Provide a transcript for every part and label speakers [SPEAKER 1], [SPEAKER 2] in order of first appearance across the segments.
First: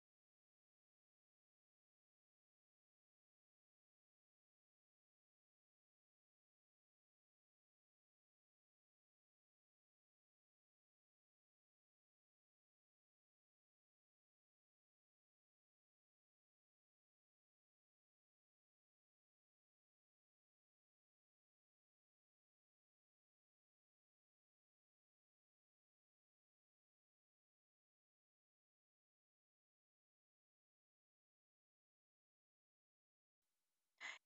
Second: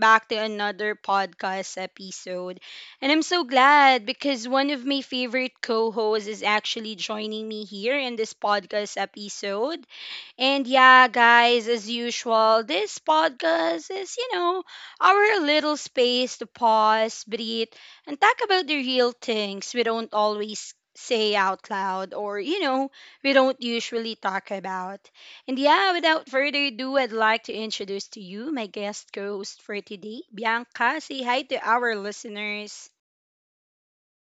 [SPEAKER 1] back to another podcast episode. And I'm so glad because one of my favorite co hosts is actually joining me here in this podcast episode. And yeah, guys, as usual, this podcast is, you know, our little space to pause, breathe, and talk about the real things we don't always say out loud or we don't usually talk about. And yeah, without further ado, I'd like to introduce to you my guest co-host for today, Bianca. Say hi to our listeners.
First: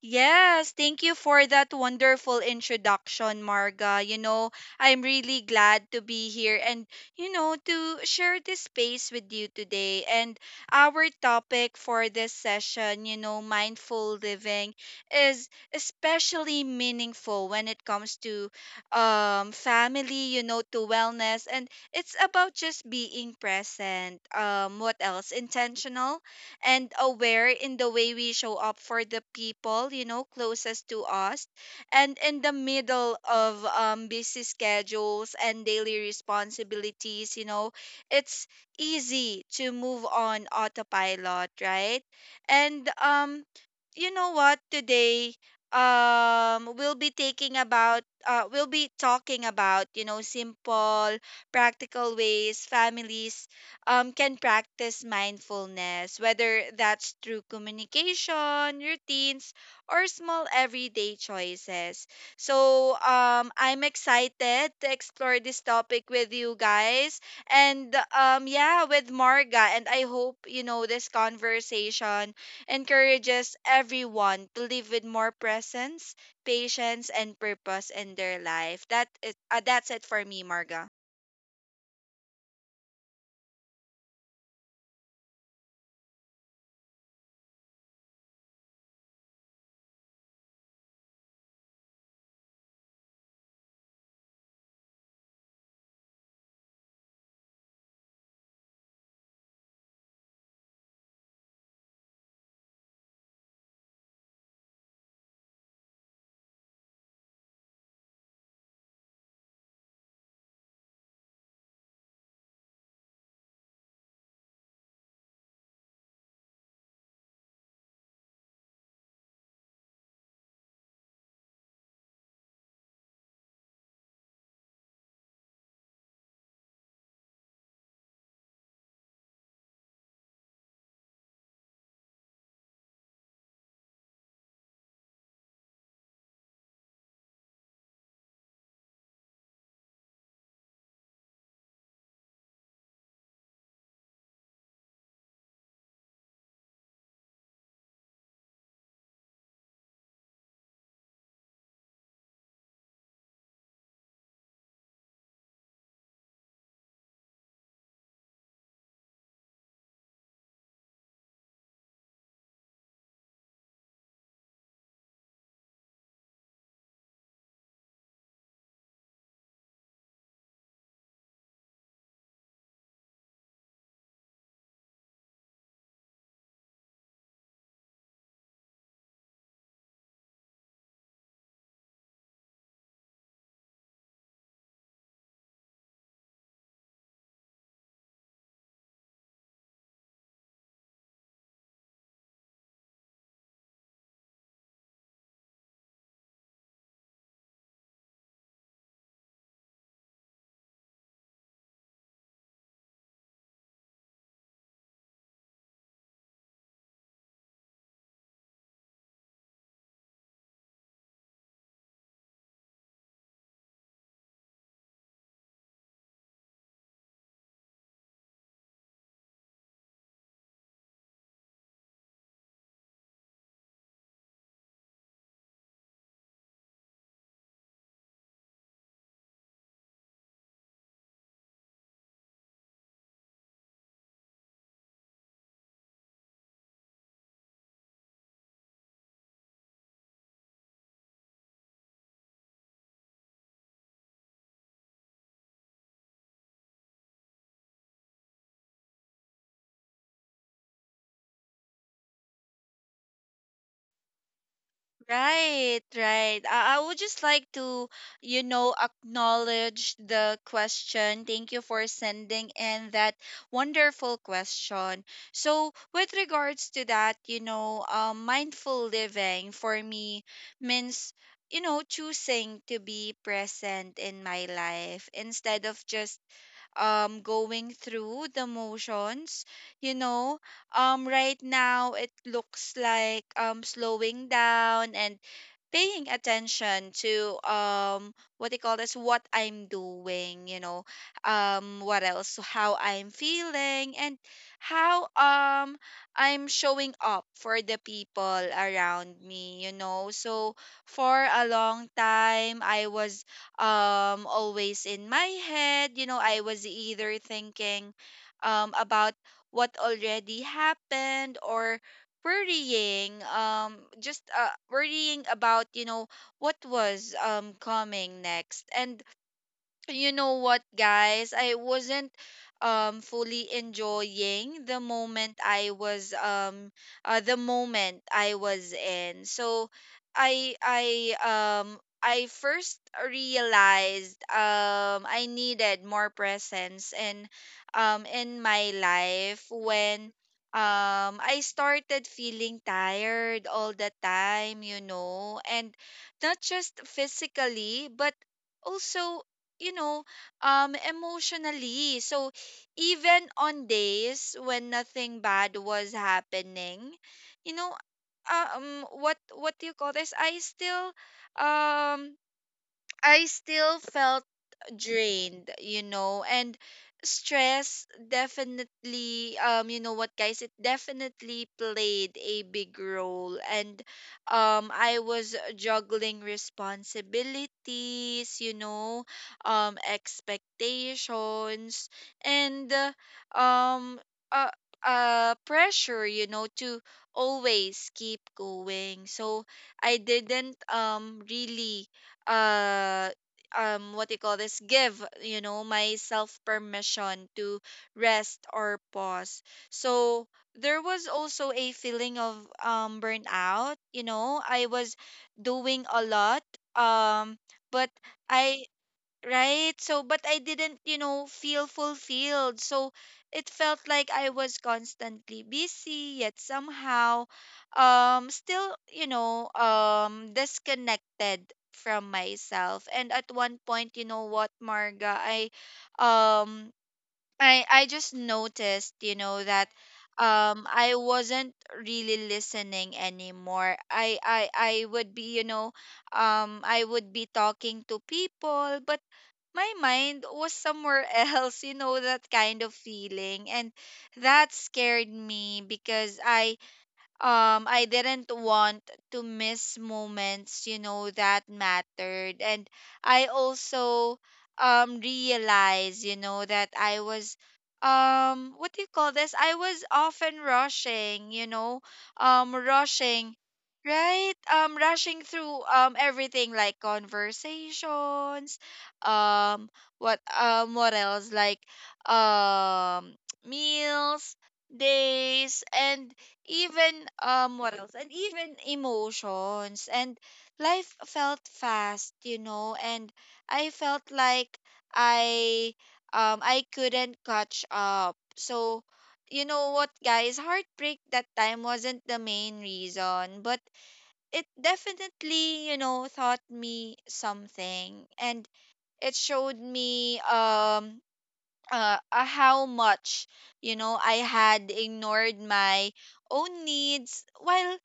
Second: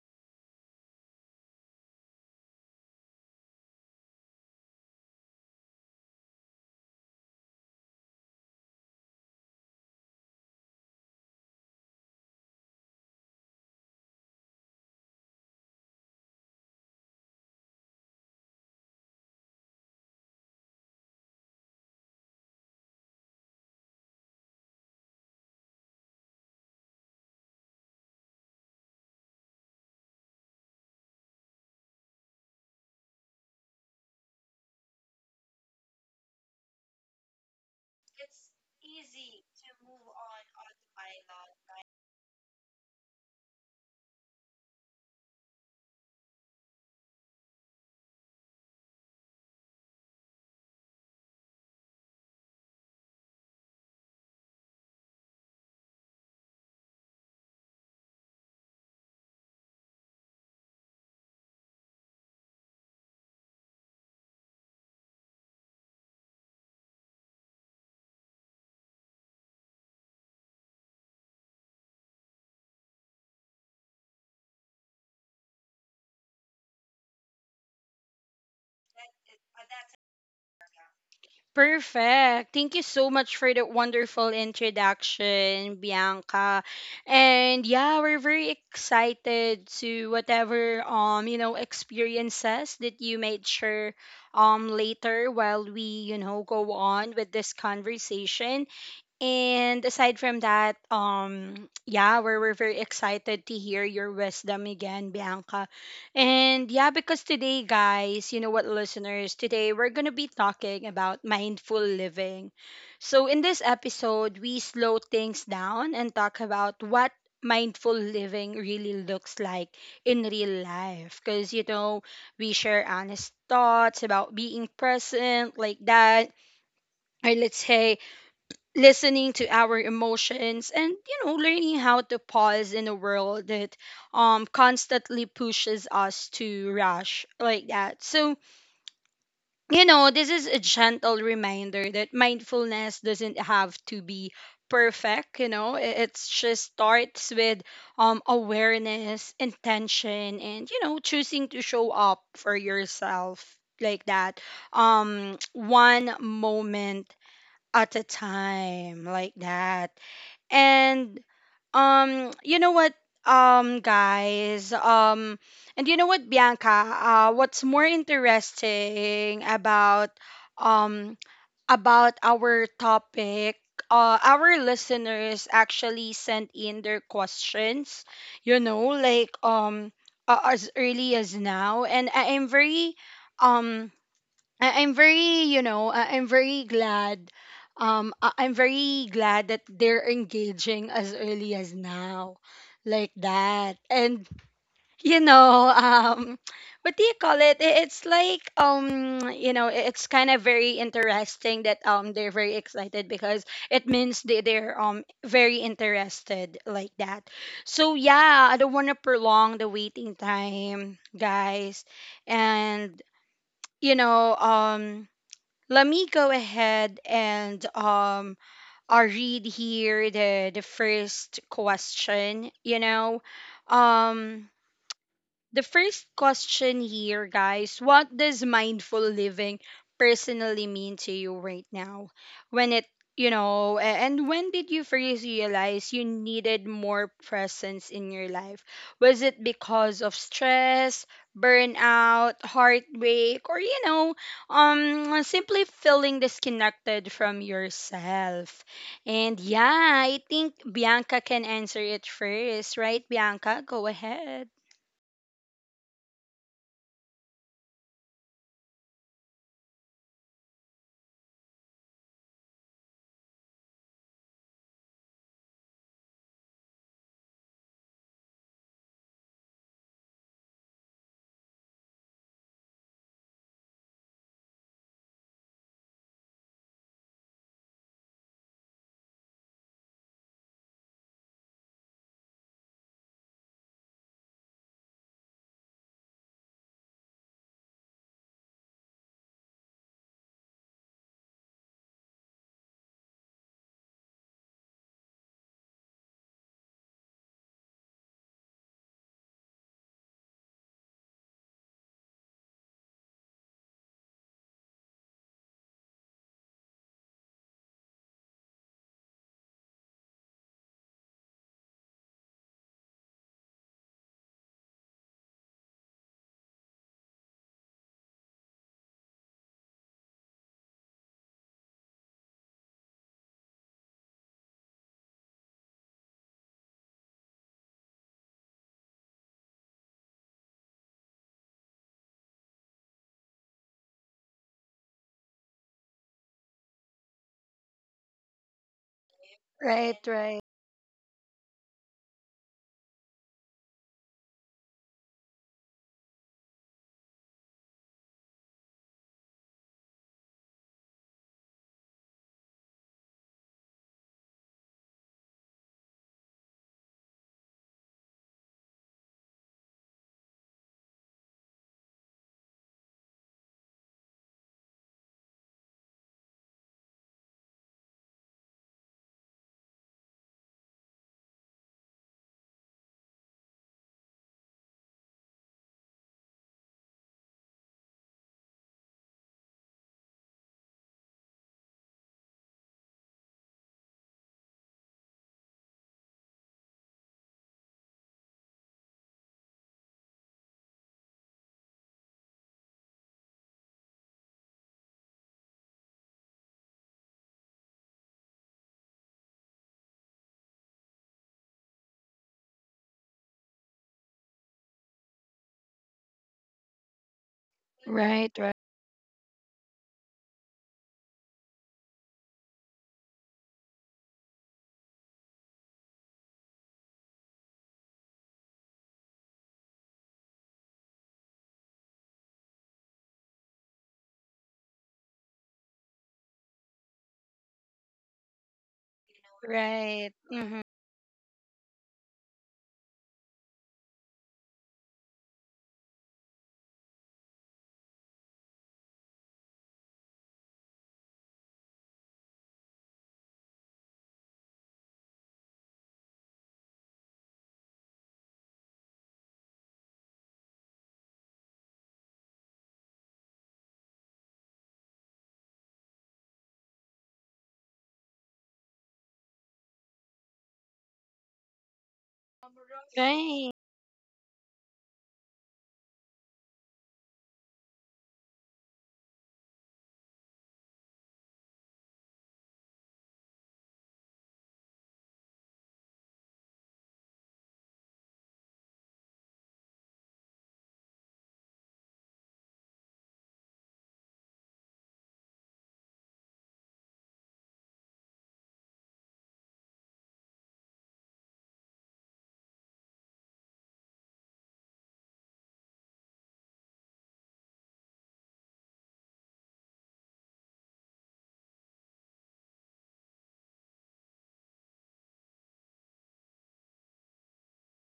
[SPEAKER 2] Yes, thank you for that wonderful introduction, Marga. I'm really glad to be here and to share this space with you today. And our topic for this session, mindful living, is especially meaningful when it comes to family, to wellness. And it's about just being present. What else? Intentional and aware in the way we show up for the people, closest to us. And in the middle of busy schedules and daily responsibilities, it's easy to move on autopilot, right? And you know what? Today, we'll be talking about, simple, practical ways families can practice mindfulness, whether that's through communication, routines, or small everyday choices. So I'm excited to explore this topic with you guys and yeah, with Marga. And I hope, this conversation encourages everyone to live with more presence, patience, and purpose in their life. That's it for me, Marga.
[SPEAKER 1] Perfect. Thank you so much for that wonderful introduction, Bianca. And yeah, we're very excited to whatever you know experiences that you made sure later while we you know go on with this conversation. And aside from that, yeah, we're very excited to hear your wisdom again, Bianca. And yeah, because today, guys, you know what, listeners, today we're going to be talking about mindful living. So, in this episode, we slow things down and talk about what mindful living really looks like in real life. Because, you know, we share honest thoughts about being present like that or let's say listening to our emotions and you know learning how to pause in a world that constantly pushes us to rush like that. So you know this is a gentle reminder that mindfulness doesn't have to be perfect. You know, it's just starts with awareness, intention, and you know choosing to show up for yourself like that, one moment at a time like that. And you know what, guys, and you know what Bianca, what's more interesting um about our topic, our listeners actually sent in their questions, you know, as early as now, and I am very um I'm very, you know, I'm very glad. I'm very glad that they're engaging as early as now, like that. And you know, what do you call it? It's like, you know, it's kind of very interesting that they're very excited because it means they're very interested like that. So yeah, I don't want to prolong the waiting time, guys, and you know, let me go ahead and I read here the first question, you know. Um the first question here, guys, what does mindful living personally mean to you right now? When it, you know, a- and when did you first realize you needed more presence in your life? Was it because of stress, burnout, heartbreak, or, you know, simply feeling disconnected from yourself? And yeah, I think Bianca can answer it first, right? Bianca, go ahead.
[SPEAKER 2] Right, right. I would just like to, acknowledge the question. Thank you for sending in that wonderful question. So, with regards to that, mindful living for me means, choosing to be present in my life instead of just going through the motions. you know right now it looks like slowing down and paying attention to what they call this what I'm doing, how I'm feeling and how I'm showing up for the people around me, you know. So for a long time I was always in my head. I was either thinking about what already happened or worrying just worrying about what was coming next. And you know what guys I wasn't fully enjoying the moment I was the moment I was in. So i i I first realized I needed more presence and in my life
[SPEAKER 1] Right,
[SPEAKER 2] when
[SPEAKER 1] right.
[SPEAKER 2] I started feeling tired all the time, and not just physically but also, you know, emotionally. So even on days when nothing bad was happening, you know, what do you call this? Um I still felt drained, and stress definitely you know what guys it definitely played a big role. And I was juggling responsibilities, expectations and um uh, pressure, to always keep going. So I didn't really uh what do you call this give, myself permission to rest or pause. So there was also a feeling of burnout. I was doing a lot, um but
[SPEAKER 1] Right, right,
[SPEAKER 2] I right? So, but I didn't, feel fulfilled. So, it felt like I was constantly busy, yet somehow, still, disconnected from myself. And at one point, Marga, um, I just noticed, that
[SPEAKER 1] right. Mm-hmm.
[SPEAKER 2] I wasn't really listening anymore. I would be, I would be talking to people, but my mind was somewhere else, you know, that kind of feeling. And that scared me because I didn't want to miss moments, that mattered. And I also realized, that I was what do you call this? I was often rushing, rushing,
[SPEAKER 1] Right.
[SPEAKER 2] right? Rushing through everything, like conversations, um what else like um meals, days, and even emotions. And life felt fast, and I felt like i I couldn't catch up. So, you know what guys heartbreak that time wasn't the main reason, but it definitely, taught me something. And it showed me how much, I had ignored my own needs while,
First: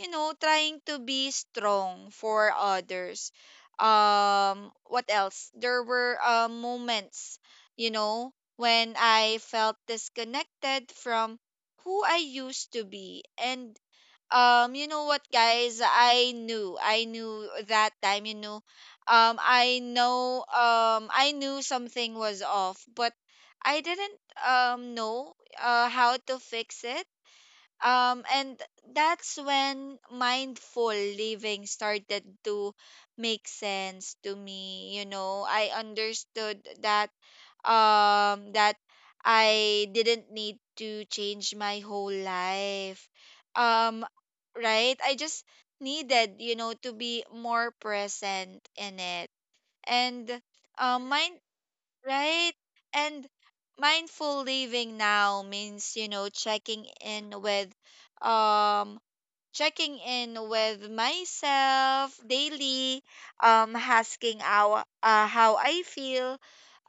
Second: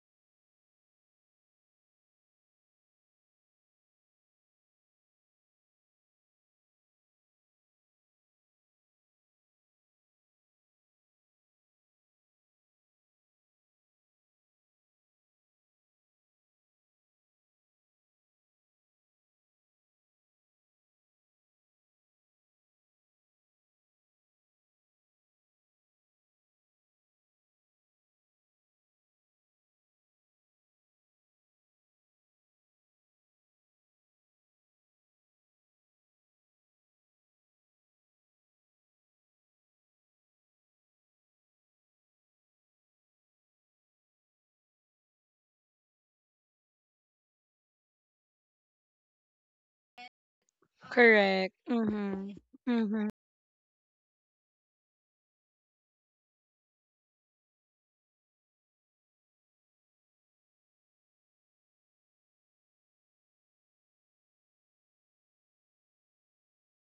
[SPEAKER 2] trying to be strong for others. What else? There were moments, you know, when I felt disconnected from who I used to be, and you know what guys I knew I knew that time. I knew something was off but I didn't know how to fix it, and that's when mindful living started to make sense to me. I understood that um that I didn't need to change my whole life. Um right? I just needed, to be more present in it. And mind
[SPEAKER 1] Correct. Mm-hmm.
[SPEAKER 2] Right?
[SPEAKER 1] Mm-hmm.
[SPEAKER 2] And mindful living now means, um checking in with myself daily, asking how I feel,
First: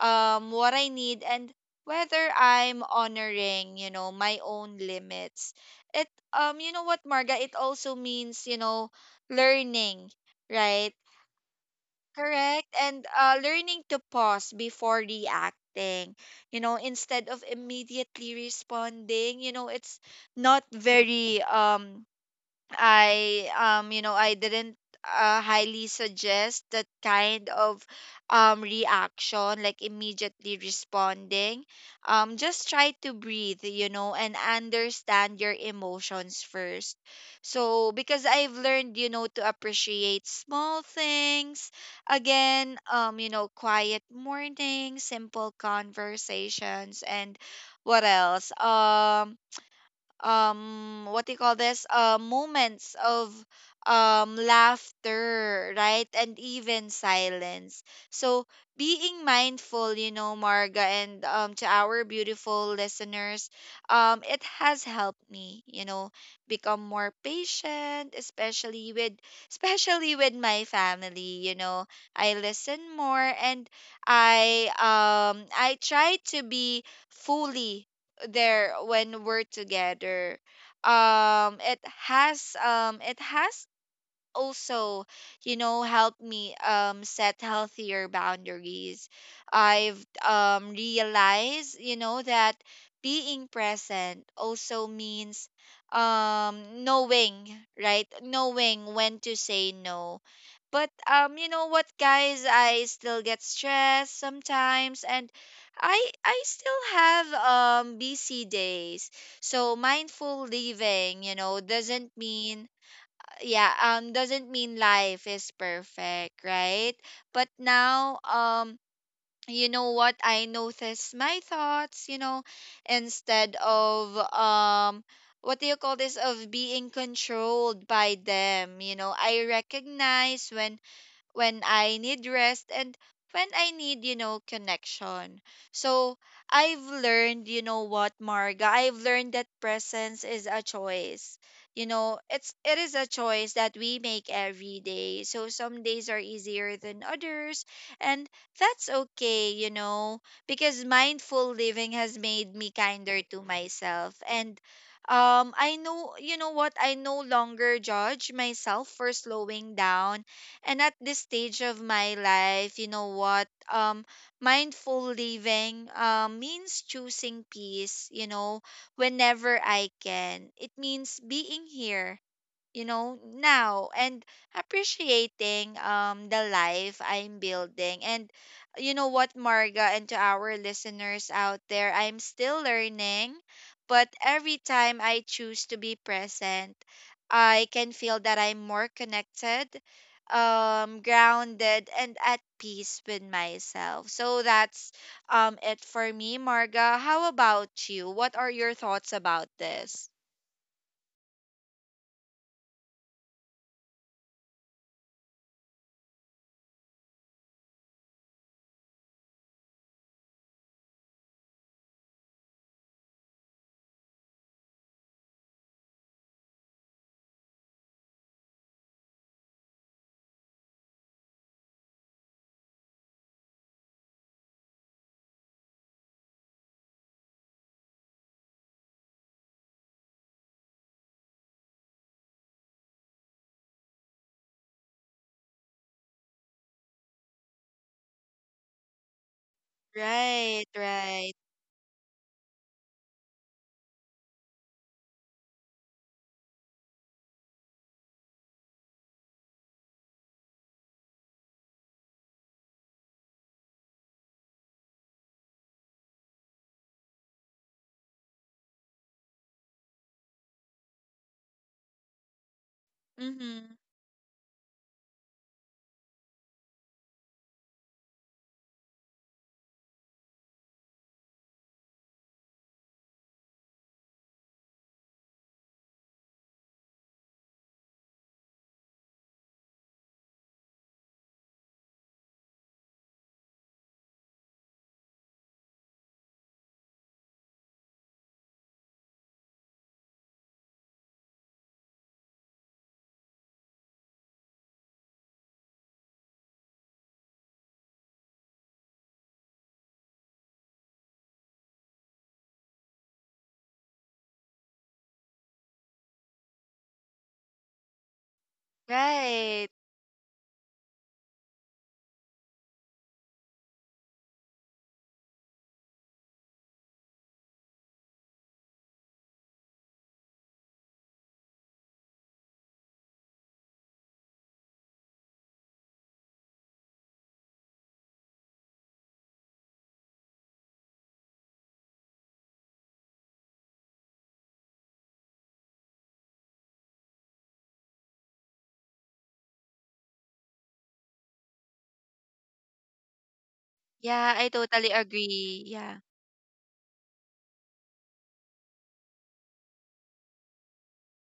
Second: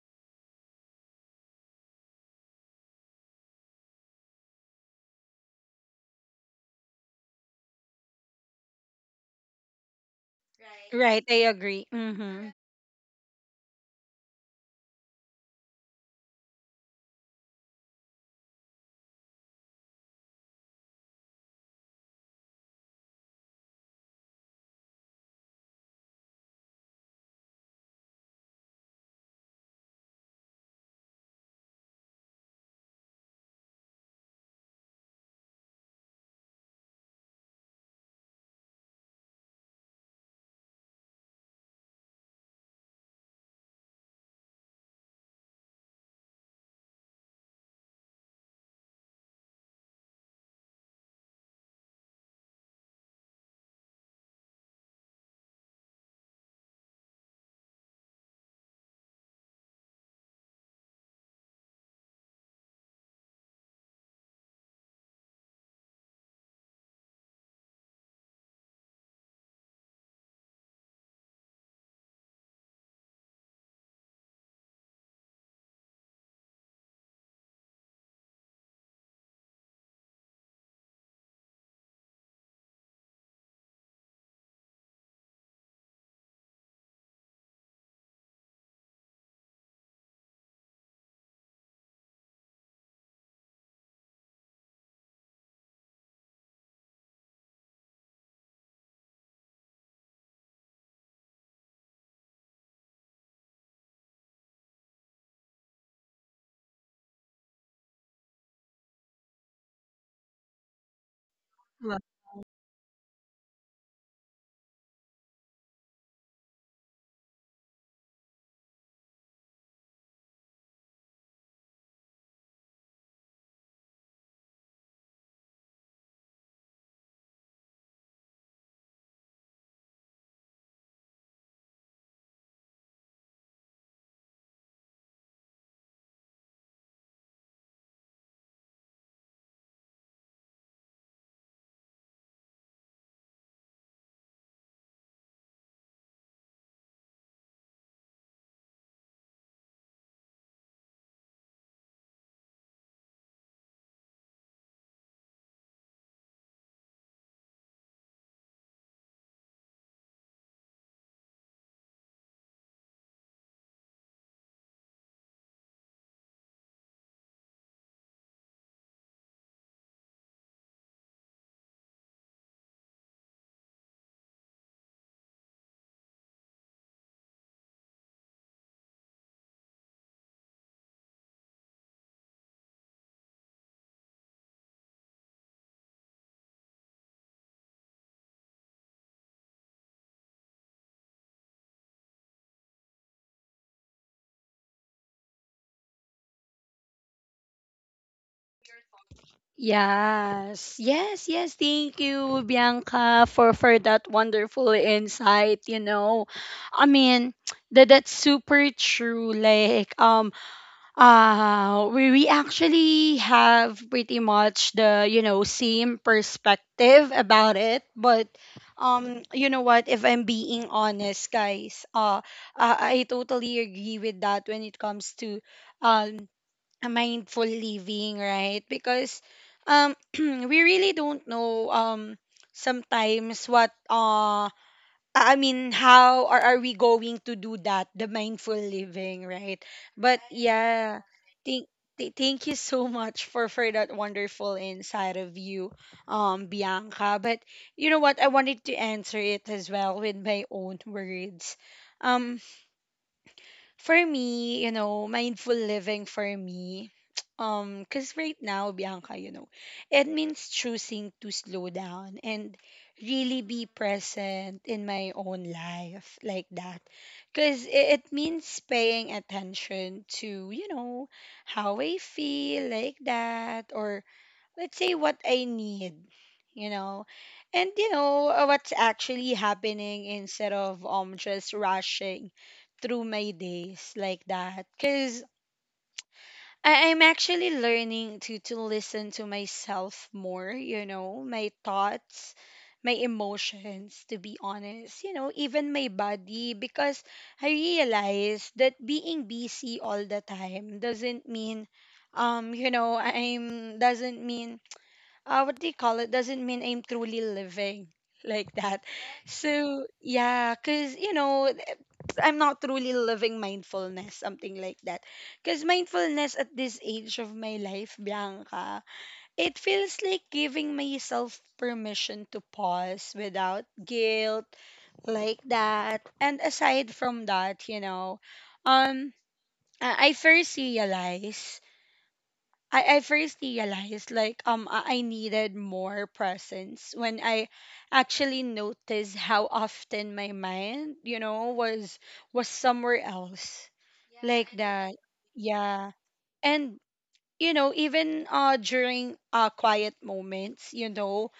[SPEAKER 2] what I need, and whether I'm honoring, my own limits. It, Marga, it also means, learning, right?
[SPEAKER 1] Right, I agree. Mm-hmm.
[SPEAKER 2] Correct. And learning to pause before reacting, instead of immediately responding. It's not very I you know, I didn't highly suggest that kind of reaction, like immediately responding. Just try to breathe, and understand your emotions first. So, because I've learned, to appreciate small things again, quiet mornings, simple conversations, and what else what do you call this moments of laughter, right? And even silence. So being mindful, Marga, and to our beautiful listeners, it has helped me, become more patient, especially with especially with my family. I listen more and I try to be fully there when we're together. It has also, helped me set healthier boundaries. I've realized, that being present also means knowing, right? Knowing when to say no. But, I still get stressed sometimes and I I still have busy days. So mindful living, doesn't mean yeah doesn't mean life is perfect, right? But now, you know what I notice my thoughts, instead of what do you call this of being controlled by them. I recognize when I need rest, and when I need, connection. So I've learned, Marga, I've learned that presence is a choice. It is a choice that we make every day. So some days are easier than others, and that's okay, because mindful living has made me kinder to myself. And I know, you know what I no longer judge myself for slowing down. And at this stage of my life, you know what? Mindful living means choosing peace, whenever I can. It means being here, now, and appreciating the life I'm building. And you know what Marga, and to our listeners out there, I'm still learning, but every time I choose to be present, I can feel that I'm more connected, grounded, and at peace with myself. So that's it for me, Marga. How about you? What are your thoughts about this?
[SPEAKER 1] Yes, yes, yes. Thank you, Bianca, for that wonderful insight. You know, I mean, that's super true. Like, we actually have pretty much the, you know, same perspective about it. But, you know what, if I'm being honest, guys, I totally agree with that when it comes to um, mindful living, right? Because we really don't know, sometimes what, I mean, how are we going to do that? The mindful living, right? But
[SPEAKER 2] right
[SPEAKER 1] yeah,
[SPEAKER 2] right
[SPEAKER 1] thank thank you so much for that wonderful insight of you, Bianca. But you know what? I wanted to answer it as well with my own words. Um, for me, you know, mindful living for me, because right now, Bianca, you know, it means choosing to slow down and really be present in my own life like that. Because it means paying attention to, you know, how I feel like that or let's say what I need, you know, and you know, what's actually happening instead of just rushing through my days like that. Cause I'm actually learning to listen to myself more, you know, my thoughts, my emotions, to be honest, you know, even my body, because I realize that being busy all the time doesn't mean you know I'm doesn't mean what do you call it doesn't mean I'm truly living like that.
[SPEAKER 2] Right.
[SPEAKER 1] So yeah, cause I'm not truly living mindfulness, something like that. Cause mindfulness at this age of my life, Bianca, it feels like giving myself permission to pause without guilt, like that. And aside from that, you know, um, I I first realized I first realized like, I needed more presence when I actually noticed how often my mind, you know, was somewhere else
[SPEAKER 2] Yeah,
[SPEAKER 1] like
[SPEAKER 2] I
[SPEAKER 1] that.
[SPEAKER 2] totally agree.
[SPEAKER 1] Yeah.
[SPEAKER 2] Yeah.
[SPEAKER 1] And you know, even during quiet moments, you know,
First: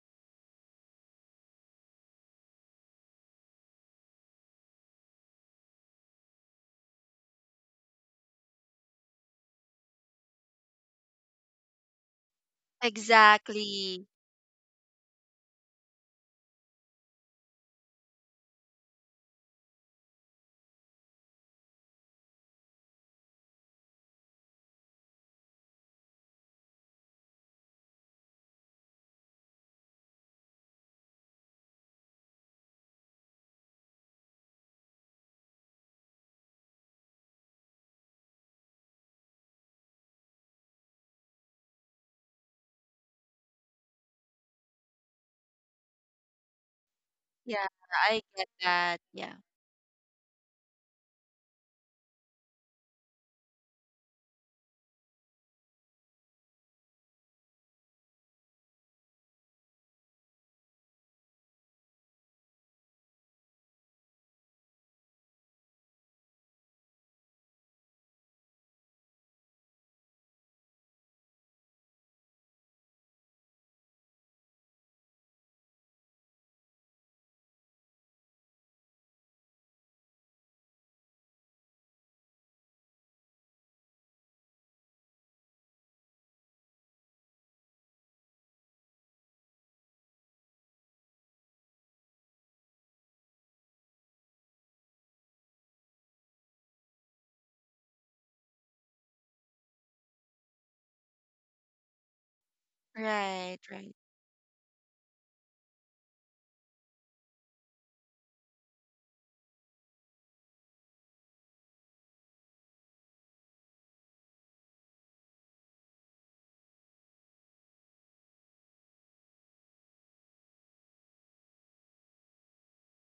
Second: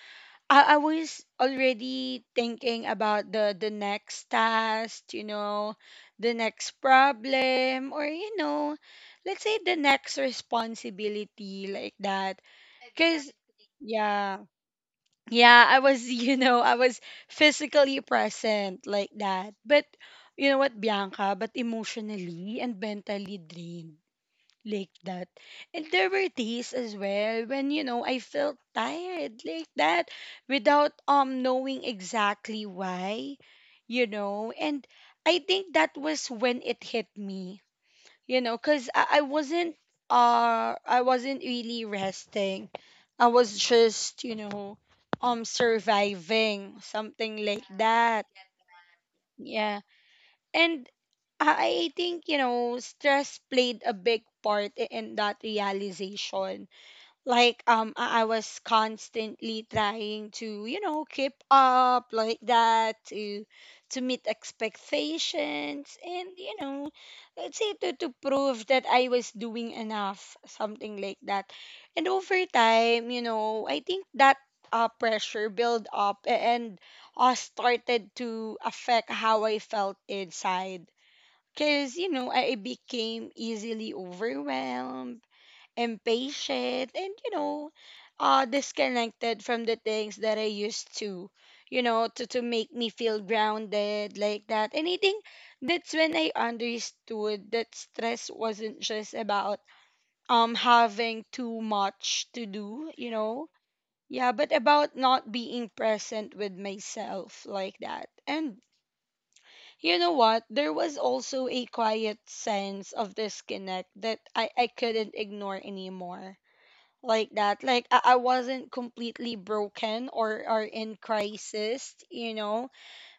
[SPEAKER 1] I was already thinking about the next task, you know, the next problem or you know, let's say the next responsibility like that because
[SPEAKER 2] Exactly.
[SPEAKER 1] yeah. Yeah, I was, you know, I was physically present like that. But you know what, Bianca, but emotionally and mentally drained like that. And there were days as well when, you know, I felt tired like that without knowing exactly why, you know. And I think that was when it hit me, you know, because I wasn't really resting. I was just, you know, surviving something like
[SPEAKER 2] Yeah, I
[SPEAKER 1] that.
[SPEAKER 2] get that. Yeah.
[SPEAKER 1] Yeah. And I think, you know, stress played a big part in that realization, like, I was constantly trying to, you know, keep up like that, to meet expectations, and you know let's say to prove that I was doing enough, something like that. And over time, you know, I think that pressure build up, and started to affect how I felt inside, because you know I became easily overwhelmed, impatient, and you know disconnected from the things that I used to, you know, to make me feel grounded like that. And I think that's when I understood that stress wasn't just about having too much to do, you know,
[SPEAKER 2] Right, right,
[SPEAKER 1] yeah, but about not being present with myself like that. And you know what, there was also a quiet sense of disconnect that I couldn't ignore anymore like that. Like I wasn't completely broken or in crisis, you know.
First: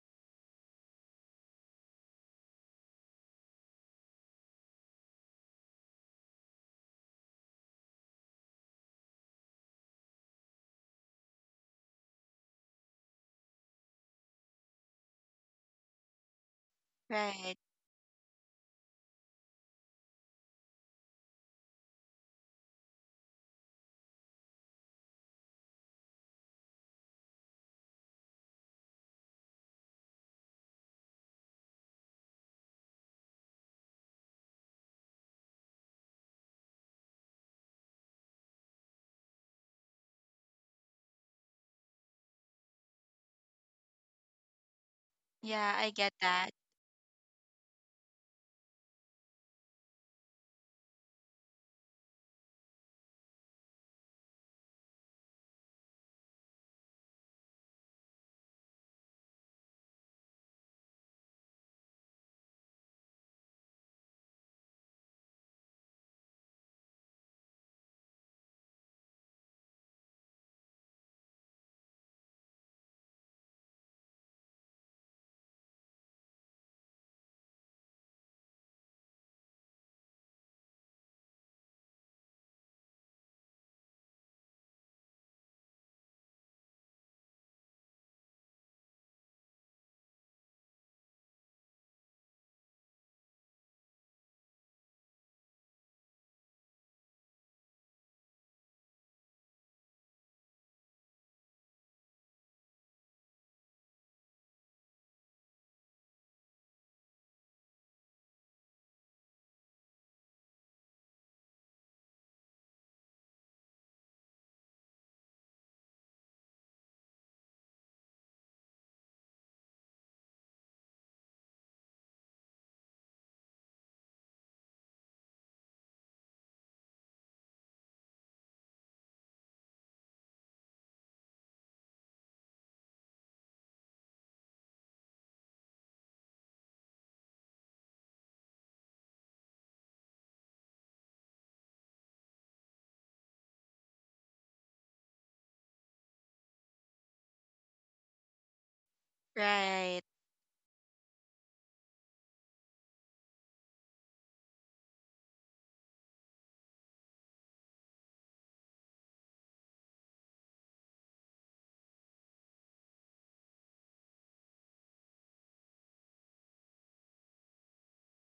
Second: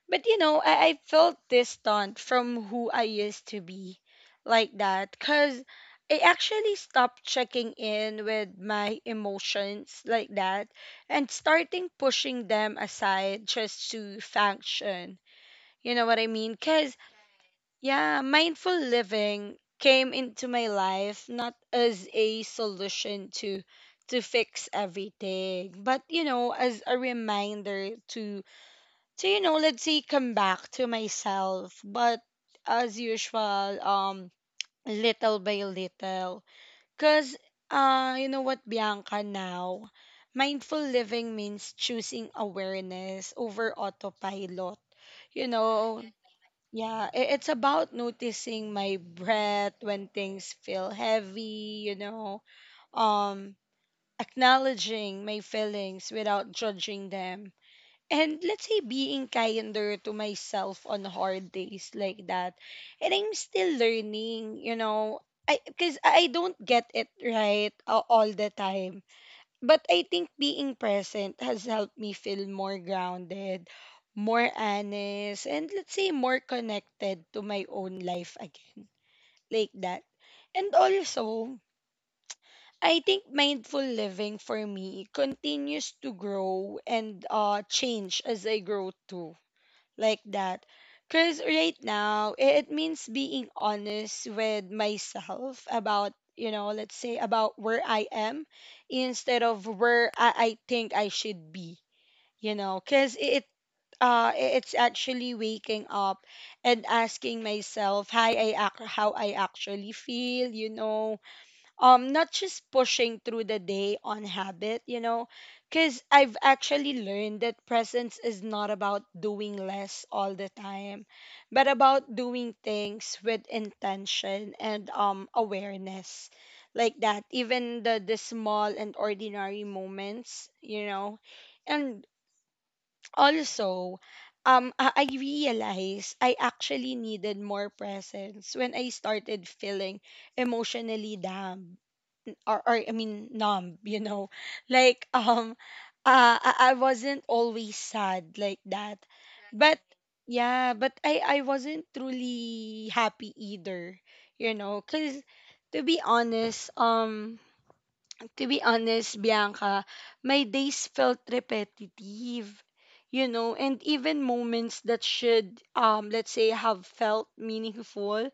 [SPEAKER 1] But you know, I felt distant from who I used to be, like that, cause I actually stopped checking in with my emotions like that and starting pushing them aside just to function. You know what I mean? Cause
[SPEAKER 2] right.
[SPEAKER 1] yeah, mindful living came into my life not as a solution to fix everything, but you know, as a reminder to you know, let's say come back to myself, but as usual, little by little. Cause you know what, Bianca, now, mindful living means choosing awareness over autopilot. You
[SPEAKER 2] Yeah, I
[SPEAKER 1] know,
[SPEAKER 2] get that.
[SPEAKER 1] yeah, it's about noticing my breath when things feel heavy, you know, um, acknowledging my feelings without judging them. And let's say being kinder to myself on hard days like that. And I'm still learning, you know, I because I don't get it right all the time, but I think being present has helped me feel more grounded, more honest, and let's say more connected to my own life again. Like that. And also, I think mindful living for me continues to grow and change as I grow too like that. Because right now, it means being honest with myself about, you know, let's say about where I am instead of where I think I should be, you know, because it, it's actually waking up and asking myself how how I actually feel, you know, not just pushing through the day on habit, you know, because I've actually learned that presence is not about doing less all the time but about doing things with intention and awareness like that, even the small and ordinary moments, you know. And also, I realized I actually needed more presence when I started feeling emotionally down, or I mean numb, you know. Like I wasn't always sad like that. But
[SPEAKER 2] Right.
[SPEAKER 1] yeah, but I wasn't truly happy either, you know, cuz to be honest, um to be honest, Bianca, my days felt repetitive. You know, and even moments that should, let's say, have felt meaningful,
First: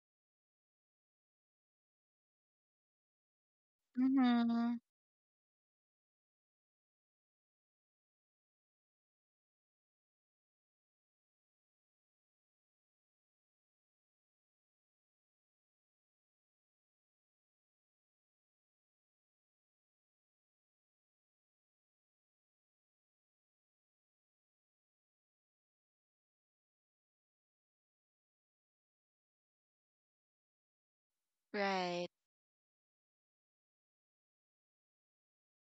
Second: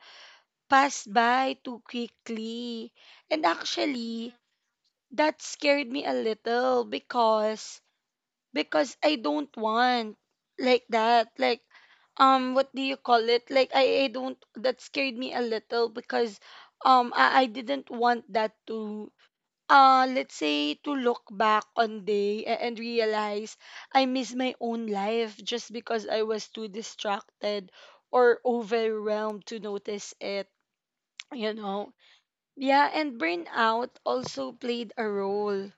[SPEAKER 1] passed by too quickly. And actually,
[SPEAKER 2] Mm-hmm.
[SPEAKER 1] that scared me a little because I don't want, like that, like, what do you call it, like, I don't. That scared me a little because I didn't want that to, let's say, to look back on day and realize I miss my own life just because I was too distracted or overwhelmed to notice it you know
[SPEAKER 2] Right.
[SPEAKER 1] yeah, and burnout also played a role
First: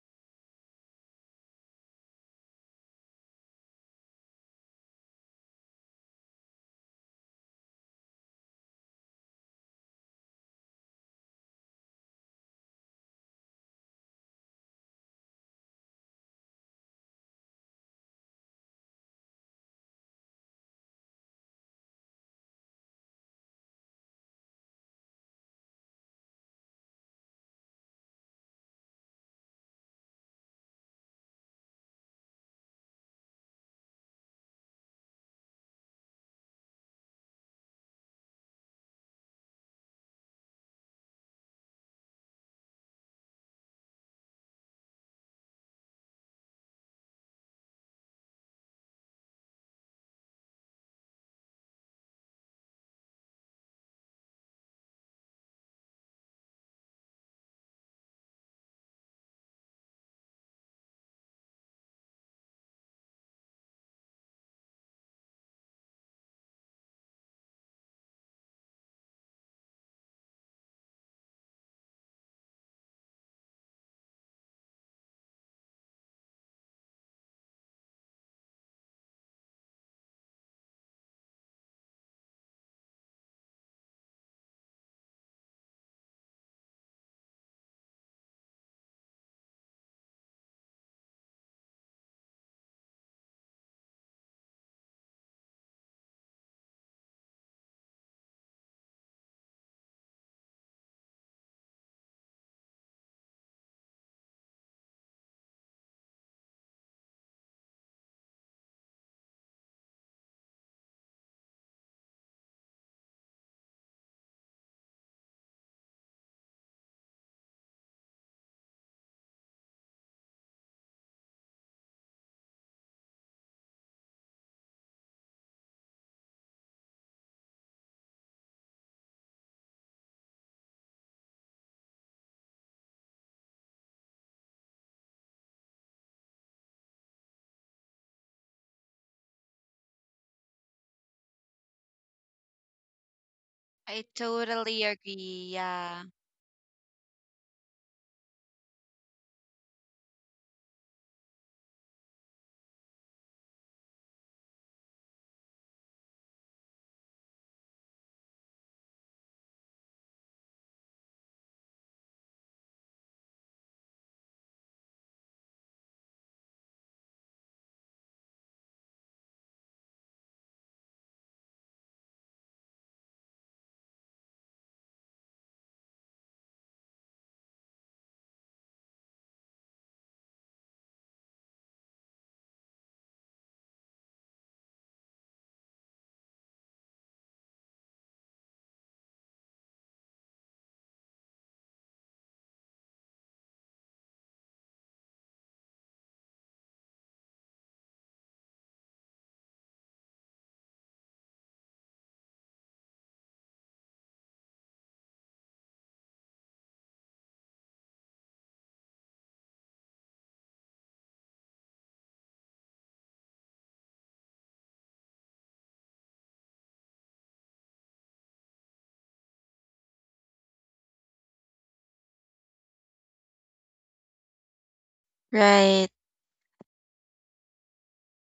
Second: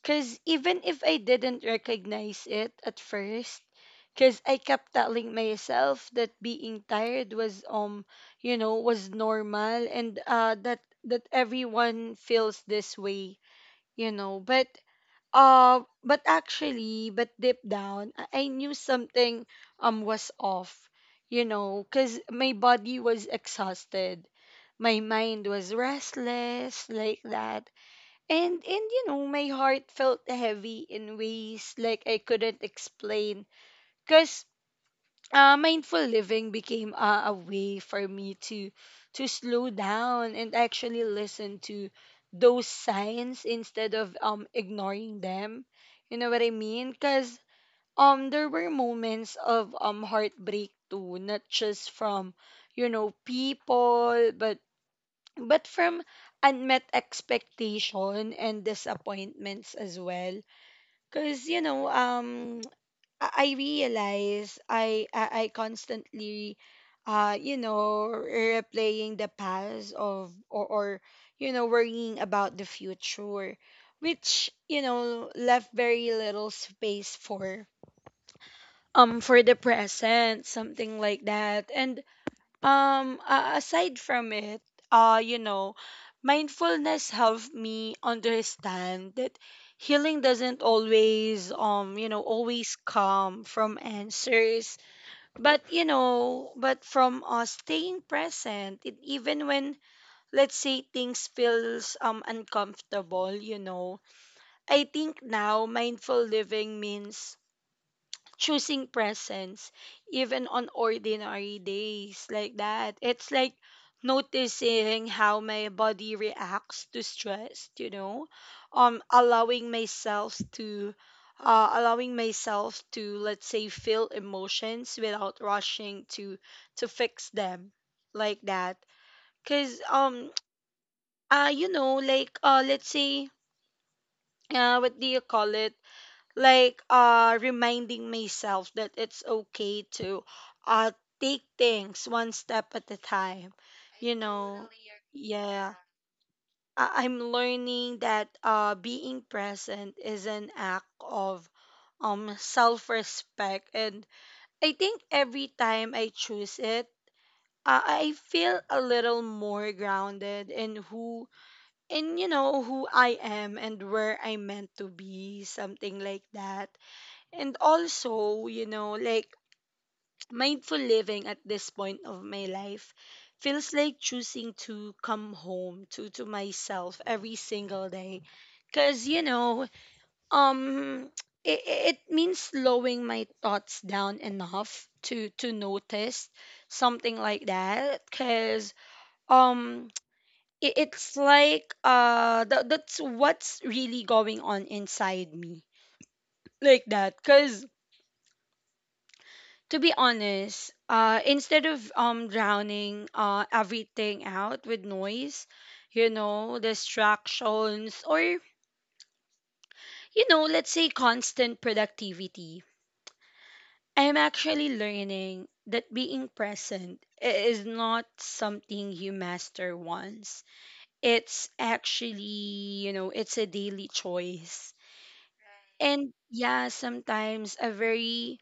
[SPEAKER 1] because even if I didn't recognize it at first, because I kept telling myself that being tired was you know was normal, and that everyone feels this way, you know, but actually but deep down I knew something was off, you know, because my body was exhausted, my mind was restless, like that. And you know, my heart felt heavy in ways like I couldn't explain. Cuz, mindful living became, a way for me to slow down and actually listen to those signs instead of ignoring them. You know what I mean? Cuz there were moments of heartbreak too, not just from, you know, people, but from unmet expectation and disappointments as well. Because I realize I constantly, you know, replaying the past, of, or, or worrying about the future, which, you know, left very little space for the present, something like that. And, aside from it, you know, mindfulness helped me understand that healing doesn't always, always come from answers, but, you know, but from, staying present, it, even when, let's say, things feels uncomfortable, you know. I think now mindful living means choosing presence even on ordinary days, like that. It's like noticing how my body reacts to stress, you know. Allowing myself to, let's say, feel emotions without rushing to fix them, like that. Because let's say, what do you call it like reminding myself that it's okay to, uh take things one step at a time,
[SPEAKER 2] I
[SPEAKER 1] you know.
[SPEAKER 2] totally agree.
[SPEAKER 1] Yeah,
[SPEAKER 2] Yeah.
[SPEAKER 1] I'm learning that, being present is an act of self-respect. And I think every time I choose it, I feel a little more grounded in who, in, you know, who I am and where I'm meant to be, something like that. And also, you know, like, mindful living at this point of my life feels like choosing to come home to myself every single day. Cause, you know, um it means slowing my thoughts down enough to notice, something like that. Cause um it, it's like, that, that's what's really going on inside me. Like that. Cause, to be honest, instead of drowning everything out with noise, you know, distractions, or, you know, let's say, constant productivity, I'm actually learning that being present is not something you master once. It's actually, you know, it's a daily choice.
[SPEAKER 2] Right.
[SPEAKER 1] And yeah, sometimes a very,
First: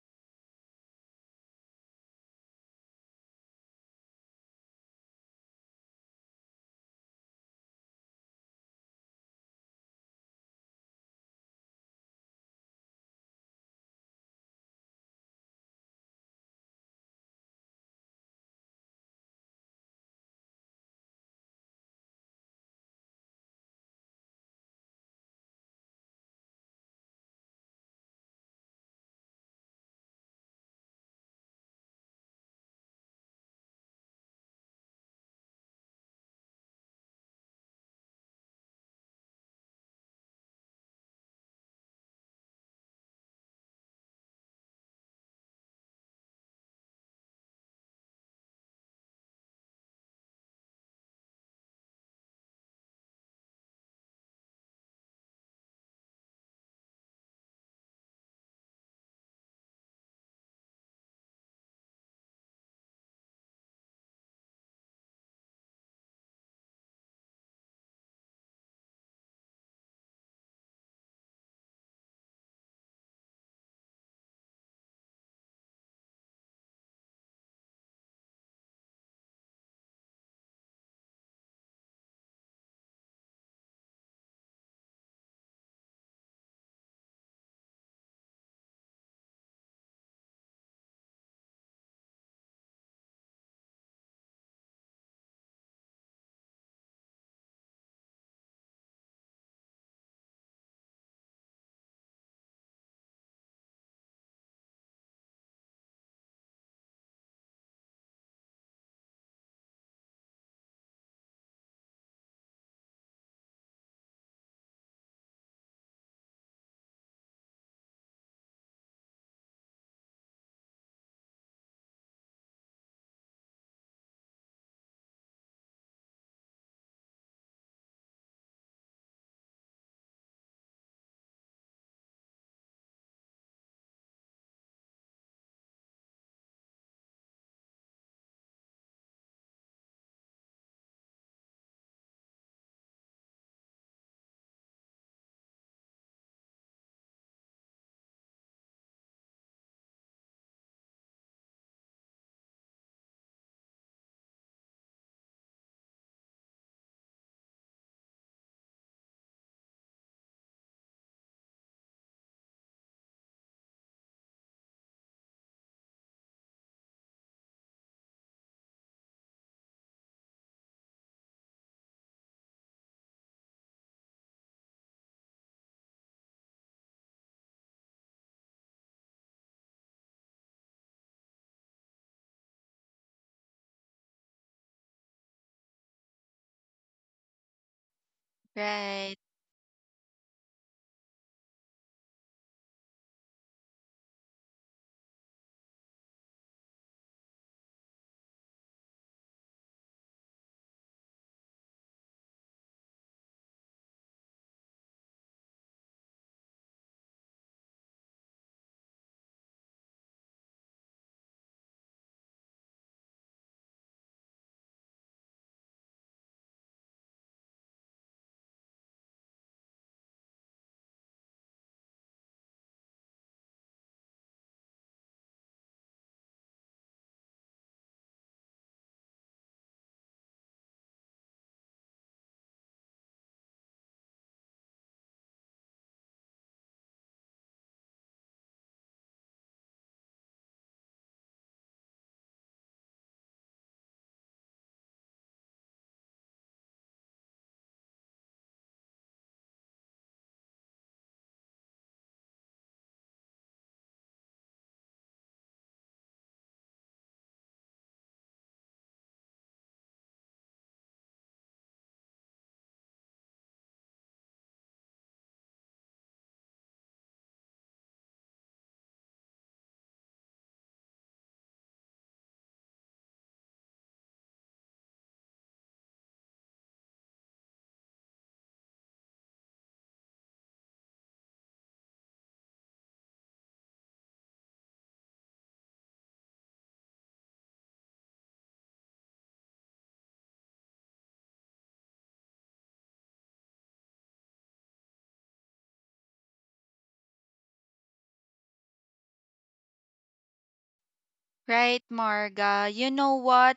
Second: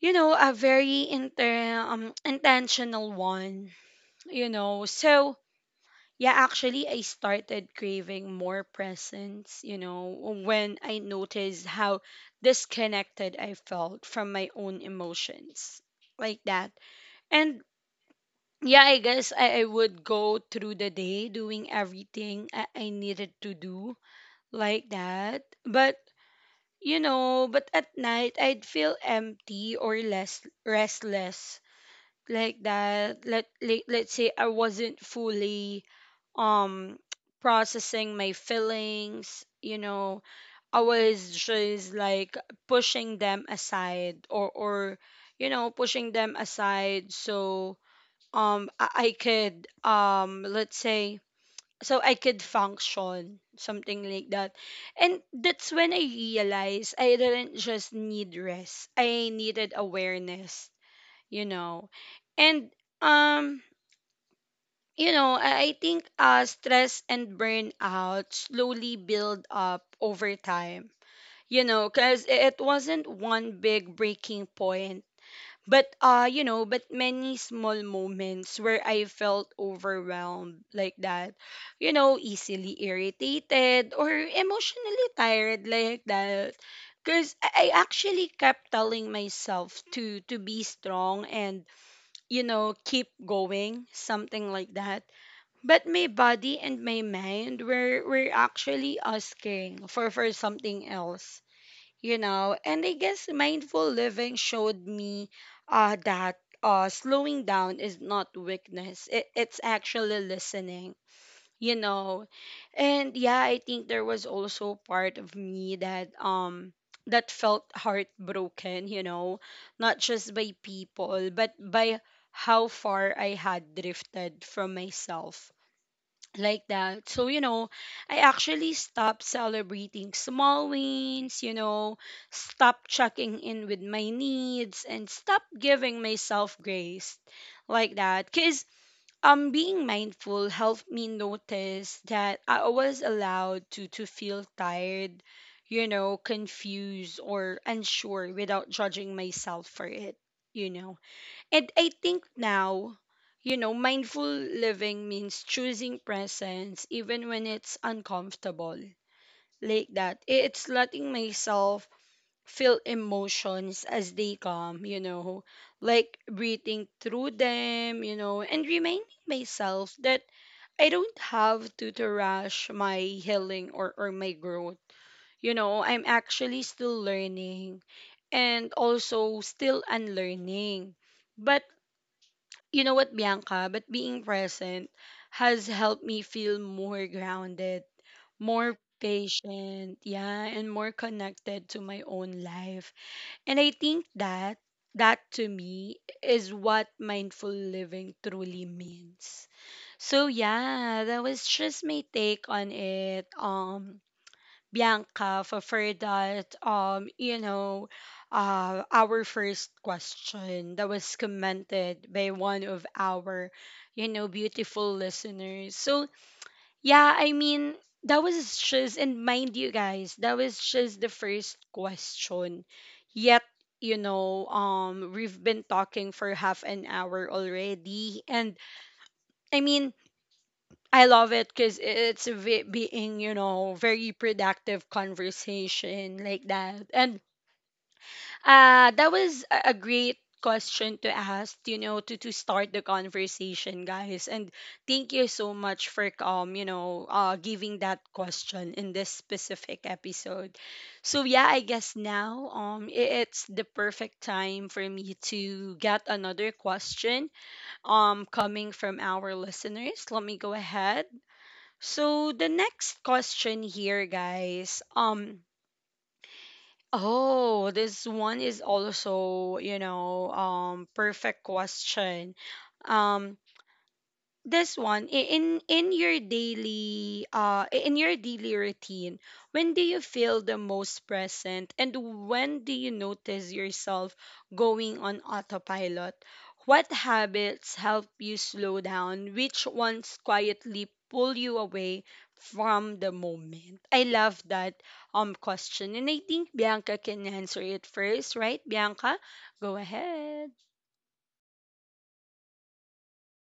[SPEAKER 1] you know, a very intentional one, you know. So yeah, actually, I started craving more presence, you know, when I noticed how disconnected I felt from my own emotions, like that. And yeah, I guess I would go through the day doing everything I needed to do, like that. But, you know, but at night I'd feel empty or less restless, like that. Let's say I wasn't fully um processing my feelings, you know. I was just like pushing them aside, or, or pushing them aside so I could let's say, so I could function, something like that. And that's when I realized I didn't just need rest, I needed awareness, you know. And, um, you know, I think, stress and burnout slowly build up over time. You know, cuz it wasn't one big breaking point, but, you know, but many small moments where I felt overwhelmed, like that. You know, easily irritated or emotionally tired, like that. Cuz I actually kept telling myself to be strong and, you know, keep going, something like that. But my body and my mind were actually asking for something else, you know. And I guess mindful living showed me, that, slowing down is not weakness. It, it's actually listening, you know. And yeah, I think there was also part of me that, that felt heartbroken, you know, not just by people, but by how far I had drifted from myself, like that. So, you know, I actually stopped celebrating small wins, you know, stopped checking in with my needs, and stopped giving myself grace, like that. Cause being mindful helped me notice that I was allowed to feel tired, you know, confused or unsure without judging myself for it, you know. And I think now, you know, mindful living means choosing presence even when it's uncomfortable. Like that. It's letting myself feel emotions as they come, you know, like breathing through them, you know, and reminding myself that I don't have to, rush my healing, or my growth. You know, I'm actually still learning and also still unlearning. But, you know what, Bianca, but being present has helped me feel more grounded, more
[SPEAKER 2] Right.
[SPEAKER 1] patient, yeah, and more connected to my own life. And I think that, to me, is what mindful living truly means. So yeah, that was just my take on it. Bianca, for that our first question that was commented by one of our, you know, beautiful listeners. So yeah, I mean, that was just, and mind you guys, that was just the first question. Yet, you know, we've been talking for half an hour already. And I mean, I love it because it's a being, you know, very productive conversation, like that. And, that was a great question to ask, you know, to start the conversation, guys. And thank you so much for, giving that question in this specific episode. So yeah, I guess now, it's the perfect time for me to get another question coming from our listeners. Let me go ahead. So the next question here, guys. Oh, this one is also, you know, perfect question. Um, this one, in your daily, in your daily routine, when do you feel the most present, and when do you notice yourself going on autopilot? What habits help you slow down? Which ones quietly pull you away from the moment? I love that question, and I think Bianca can answer it first, right, Bianca? Go ahead.
[SPEAKER 2] Right, Marga. You know what?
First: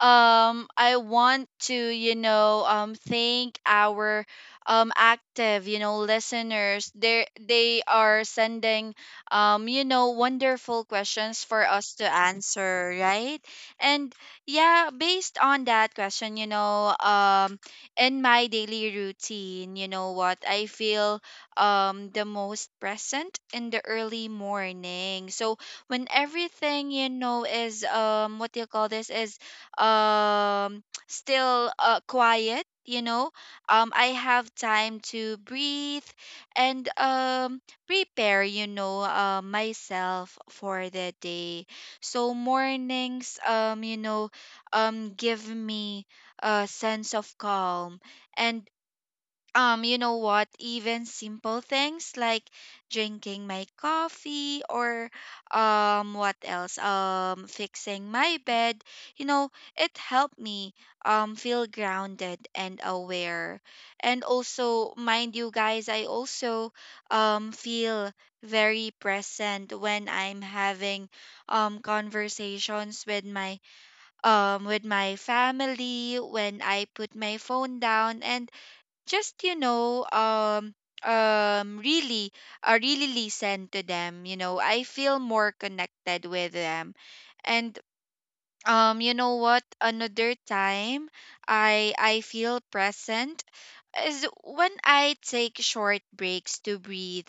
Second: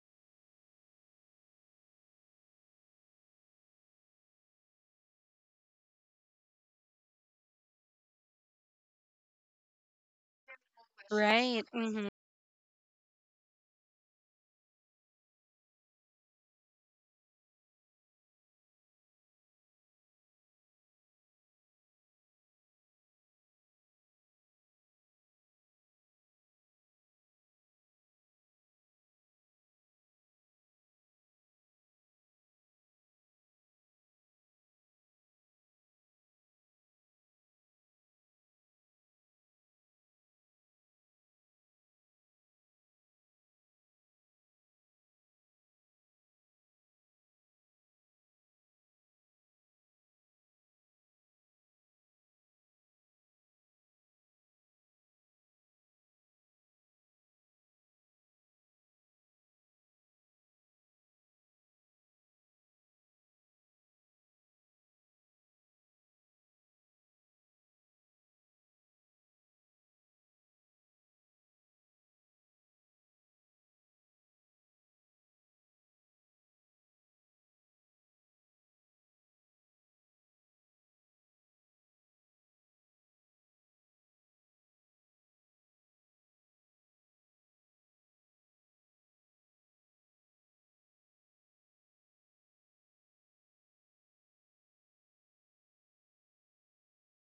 [SPEAKER 2] I want to, thank our active, listeners. They are sending, wonderful questions
[SPEAKER 1] Right.
[SPEAKER 2] for us
[SPEAKER 1] Mm-hmm.
[SPEAKER 2] to answer, right? And yeah, based on that question, in my daily routine, you know what? I feel the most present in the early morning. So when everything you know is what do you call this is um still quiet, you know, I have time to breathe and prepare, you know, myself for the day. So mornings, give me a sense of calm. And you know what, even simple things like drinking my coffee or what else fixing my bed, you know, it helped me feel grounded and aware. And also, mind you guys, I also feel very present when I'm having conversations with my family, when I put my phone down and just really really listen to them, you know, I feel more connected with them. And you know what, another time I feel present is when I take short breaks to breathe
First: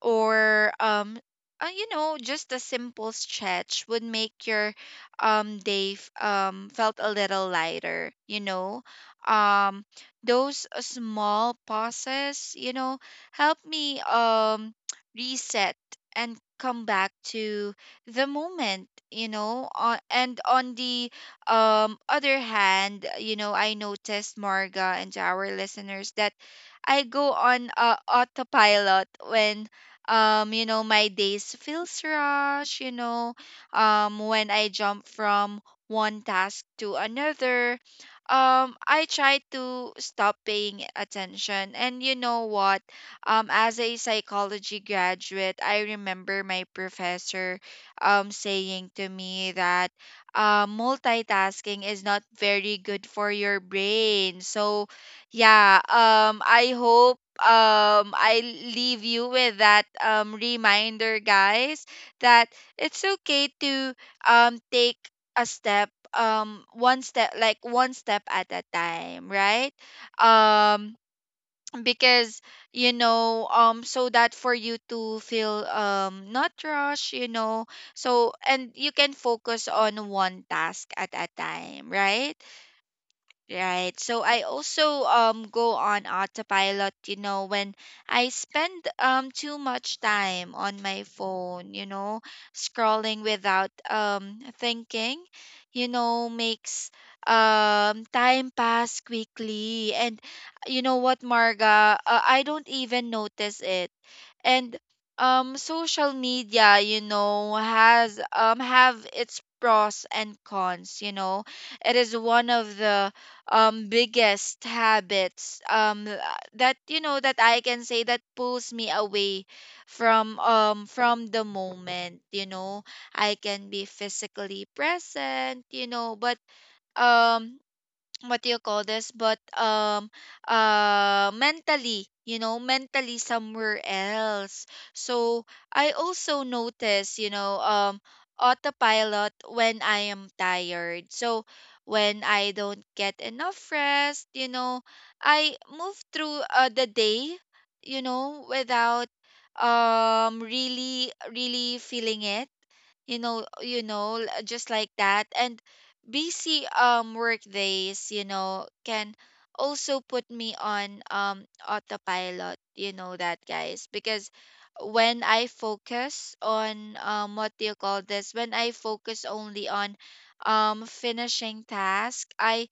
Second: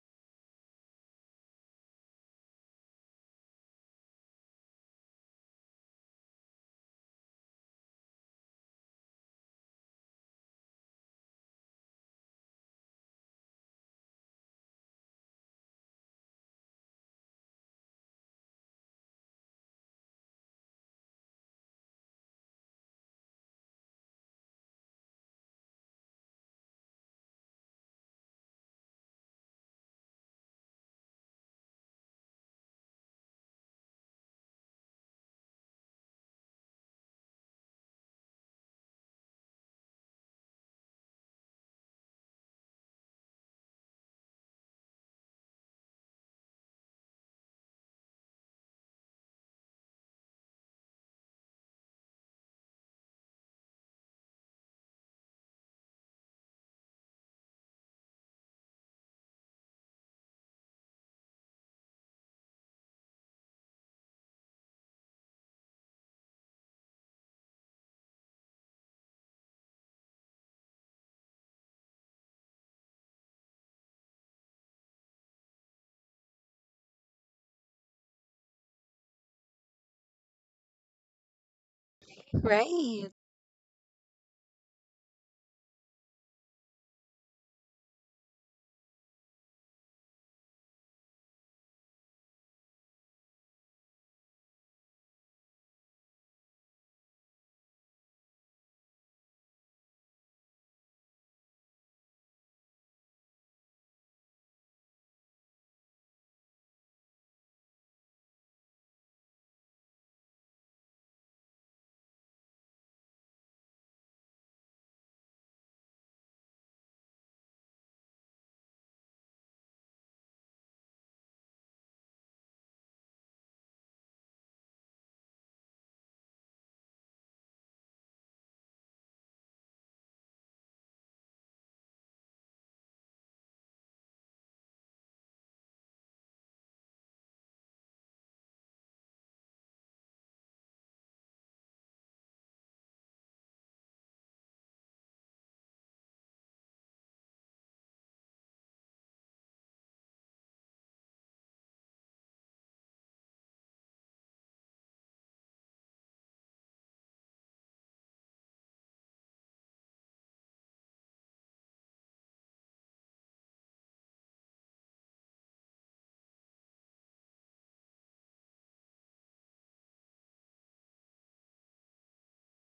[SPEAKER 2] or you know, just a simple stretch would make your felt a little lighter, you know. um those small pauses, you know, help me reset and come back to the moment, you know. And on the other hand, you know, I noticed, Marga, and to our listeners, that I go on autopilot when you know, my days feels rush, you know. When I jump from one task to another, I try to stop paying attention. And you know what, as a psychology graduate, I remember my professor saying to me that multitasking is not very good for your brain. So yeah, I hope I leave you with that reminder, guys, that it's okay to take a step, one step at a time, right? Um because you know so that for you to feel not rush, you know, so and you can focus on one task at a time, right?
[SPEAKER 1] Right.
[SPEAKER 2] Right. So I also go on autopilot, you know, when I spend too much time on my phone, you know, scrolling without thinking, you know, makes time pass quickly. And you know what, Marga, I don't even notice it. And social media, you know, has have its pros and cons, you know. It is one of the biggest habits that you know, that I can say, that pulls me away from the moment, you know. I can be physically present, you know, but um what do you call this but mentally, you know, mentally somewhere else. So I also notice, you know, autopilot when I am tired. So when I don't get enough rest, you know, I move through the day, you know, without really really feeling it, you know. Just like that. And busy work days, you know, can also put me on autopilot, you know that, guys, because when I focus on what do you call this when I focus only on finishing task, i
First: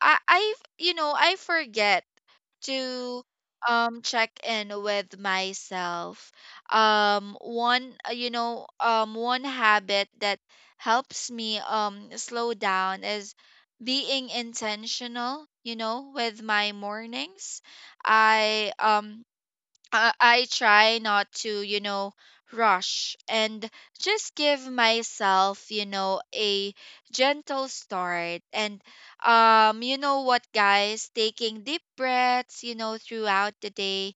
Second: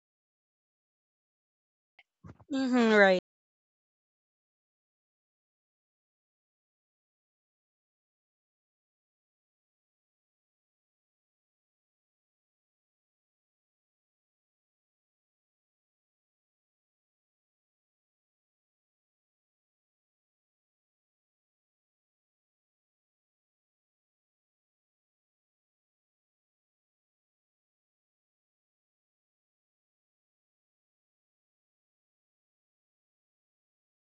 [SPEAKER 2] i i you know, I forget
[SPEAKER 1] Mm-hmm.
[SPEAKER 2] to check in with myself. One you know One habit that helps me slow down is being intentional, you know, with my mornings. I I try not to, you know, rush and just give myself, you know, a gentle start. And you know what, guys, taking deep breaths, you know, throughout the day.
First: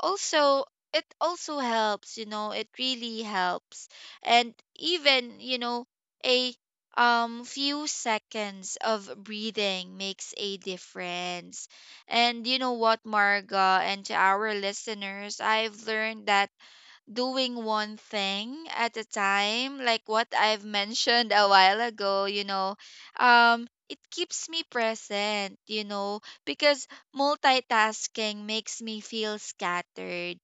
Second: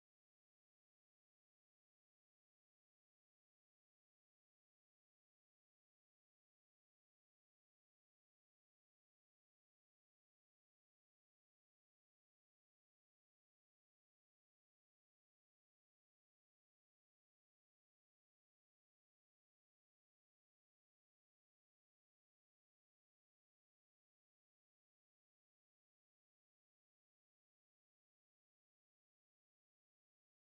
[SPEAKER 2] Also, it also helps, you know, it really helps. And even, you know, a few seconds of breathing makes a difference. And you know what, Marga, and to our listeners, I've learned that doing one thing at a time, like what I've mentioned a while ago, you know, it keeps me present, you know, because multitasking makes me feel scattered.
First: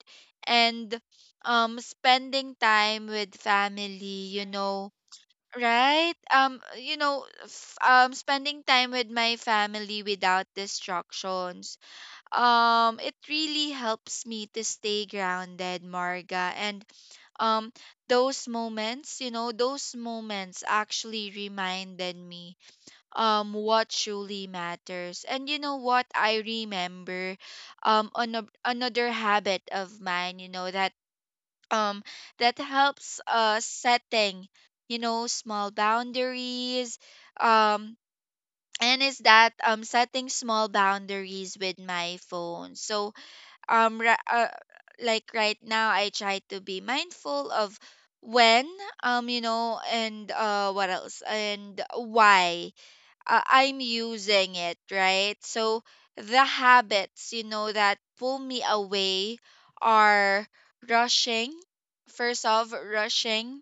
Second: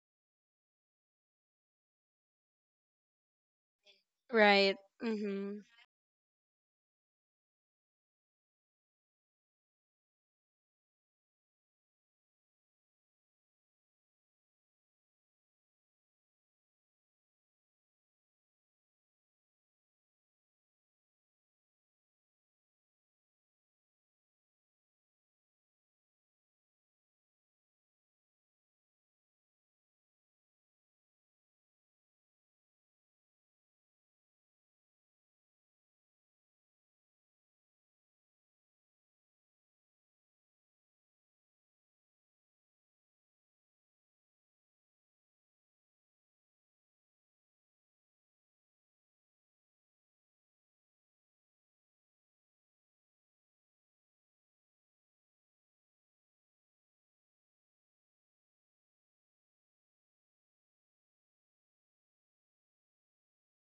[SPEAKER 2] And spending time with family, you
[SPEAKER 1] Right.
[SPEAKER 2] know,
[SPEAKER 1] Mm-hmm.
[SPEAKER 2] right? Spending time with my family without distractions, it really helps me to stay grounded, Marga. And um those moments, you know, those moments actually reminded me what truly matters. And you know what, I remember another habit of mine, you know, that um that helps, uh, setting, you know, small boundaries, um and is that, setting small boundaries with my phone. So um ra- uh, like right now, I try to be mindful of when you know, and what else and why I'm using it, right? So the habits, you know, that pull me away are rushing, first off rushing,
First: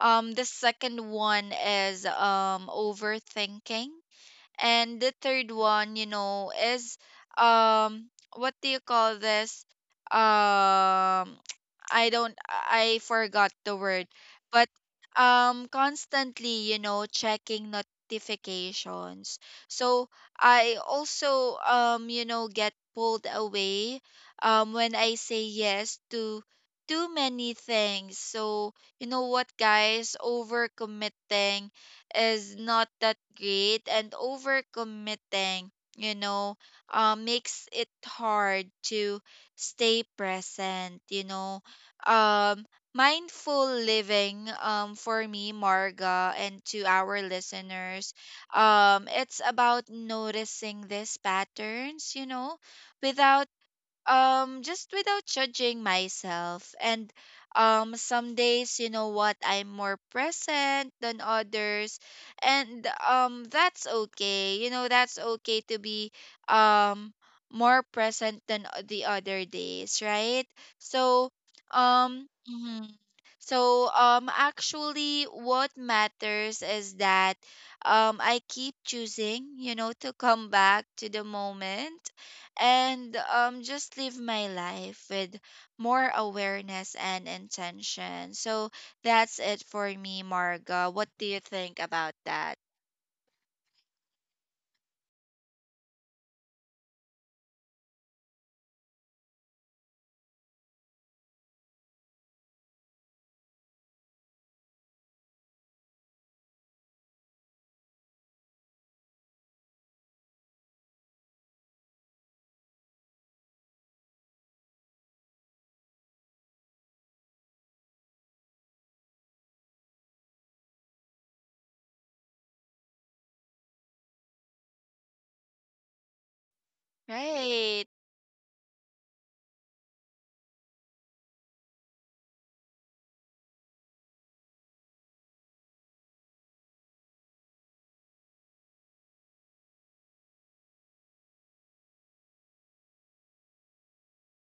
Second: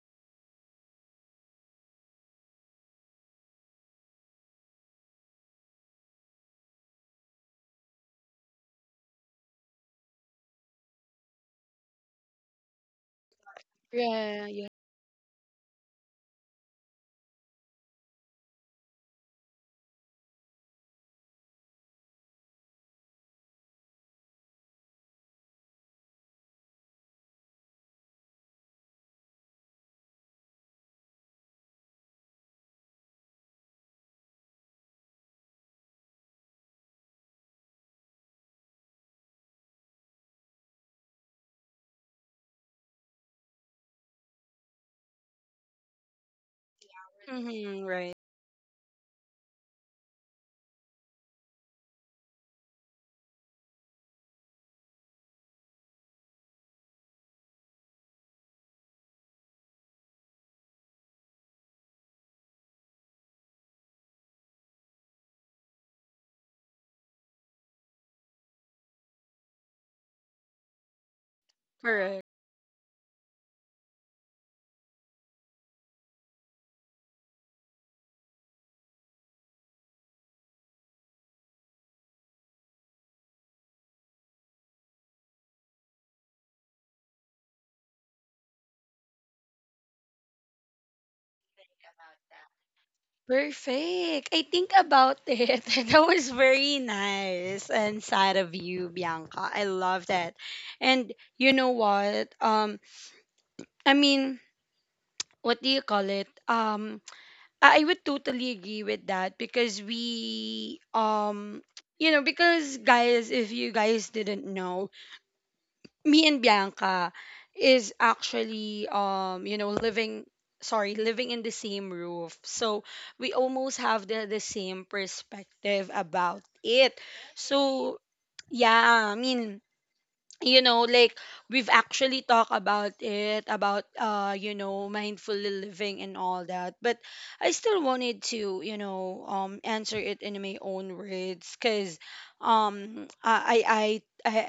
[SPEAKER 2] the second one is overthinking, and the third one, you know, is um what do you call this? Um I don't I forgot the word.
[SPEAKER 1] Yeah, yeah.
[SPEAKER 2] But constantly, you know, checking notifications. So I also you know, get pulled away when I say yes to too many things. So you know what, guys, overcommitting is not that great, and overcommitting, you know, makes it hard to stay present, you know. Um, Mindful living, for me, Marga, and to our
[SPEAKER 1] Mm-hmm.
[SPEAKER 2] listeners,
[SPEAKER 1] Right.
[SPEAKER 2] it's about noticing these patterns, you know, without just without judging myself. And some days, you know what, I'm more present than others, and that's okay, you know, that's okay to be um more present than the other days, right? So
[SPEAKER 1] Correct.
[SPEAKER 2] mhm. So actually, what matters is that I keep choosing, you know, to come back to the moment, and just live my life with more awareness and intention. So that's it for me, Marga. What do you think about that?
[SPEAKER 1] Perfect. I think about it. That was very nice and sad of you, Bianca. I love that. And you know what? I mean, what do you call it? I would totally agree with that because we, you know, because guys, if you guys didn't know, me and Bianca is actually you know, living, sorry, living in the same roof. So we almost have the same perspective about it.
[SPEAKER 2] Right,
[SPEAKER 1] So yeah, I mean, you know, like, we've actually talked about it, about, you know, mindful living and all that. But I still wanted to, you know, answer it in my own words because um i i i i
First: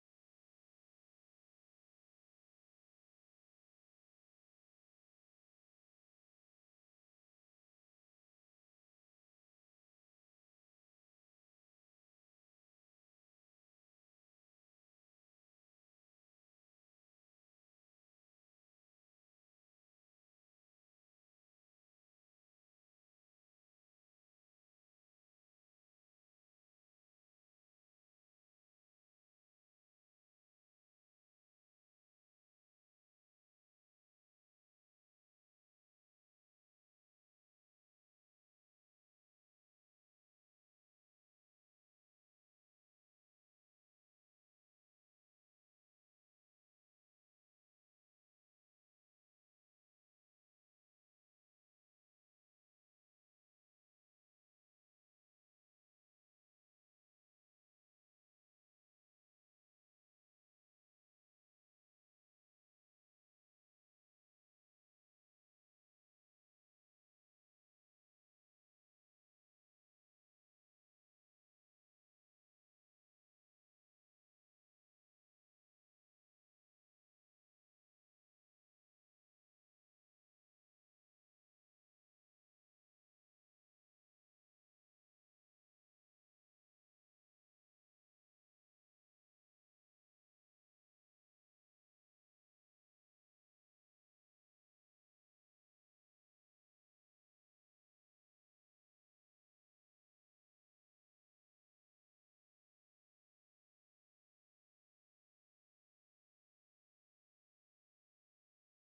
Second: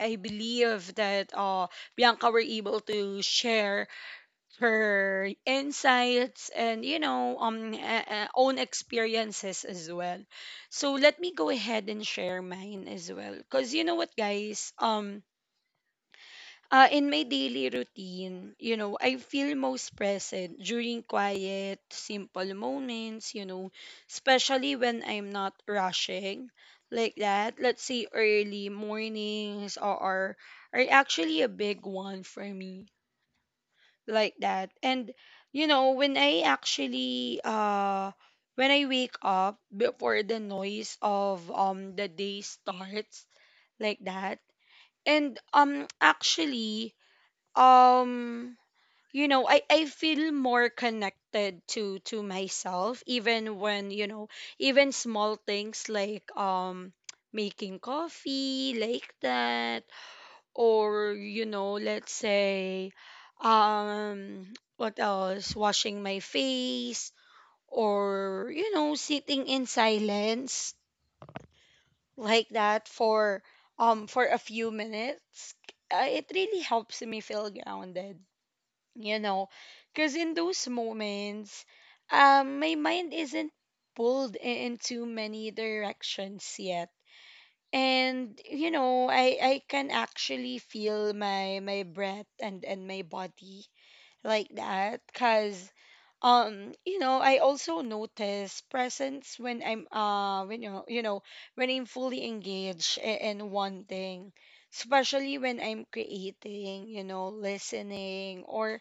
[SPEAKER 1] I believe that, Bianca were able to share her insights, and, you know, own experiences as well. So let me go ahead and share mine as well. Because you know what, guys, in my daily routine, you know, I feel most present during quiet, simple moments, you know, especially when I'm not rushing, like that. Let's say early mornings, or are actually a big one for me, like that. And, you know, when I actually, when I wake up before the noise of the day starts, like that. And actually, um you know, I feel more connected to myself even when, you know, even small things like, making coffee, like that, or, you know, let's say, um what else, washing my face, or, you know, sitting in silence, like that for, for a few minutes, it really helps me feel grounded, you know. Because in those moments, my mind isn't pulled into many directions yet, and you know, I can actually feel my breath and my body, like that. Because you know, I also notice presence when I'm, you know, when I'm fully engaged in one thing, especially when I'm creating, you know, listening, or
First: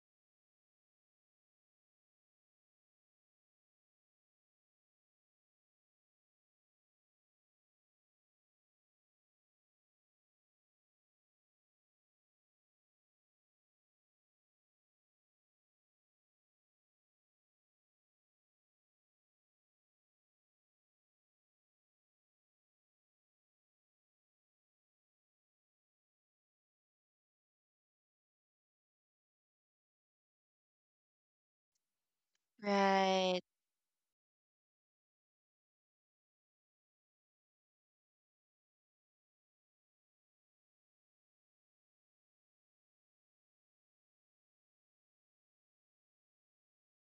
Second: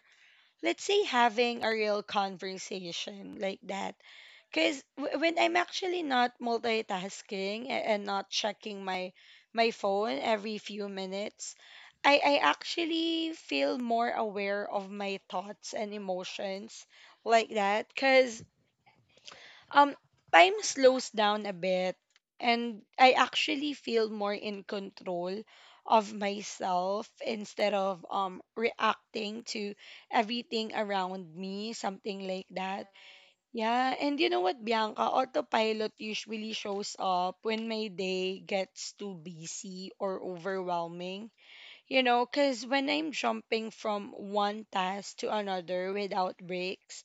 [SPEAKER 1] let's say having a real conversation, like that. Because when I'm actually not multitasking, and not checking my phone every few minutes, I actually feel more aware of my thoughts and emotions, like that. Because um, time slows down a bit, and I actually feel more in control of myself instead of reacting to everything around me, something like that.
[SPEAKER 2] right,
[SPEAKER 1] Yeah, and you know what, Bianca? Autopilot usually shows up when my day gets too busy or overwhelming. Because when I'm jumping from one task to another without breaks,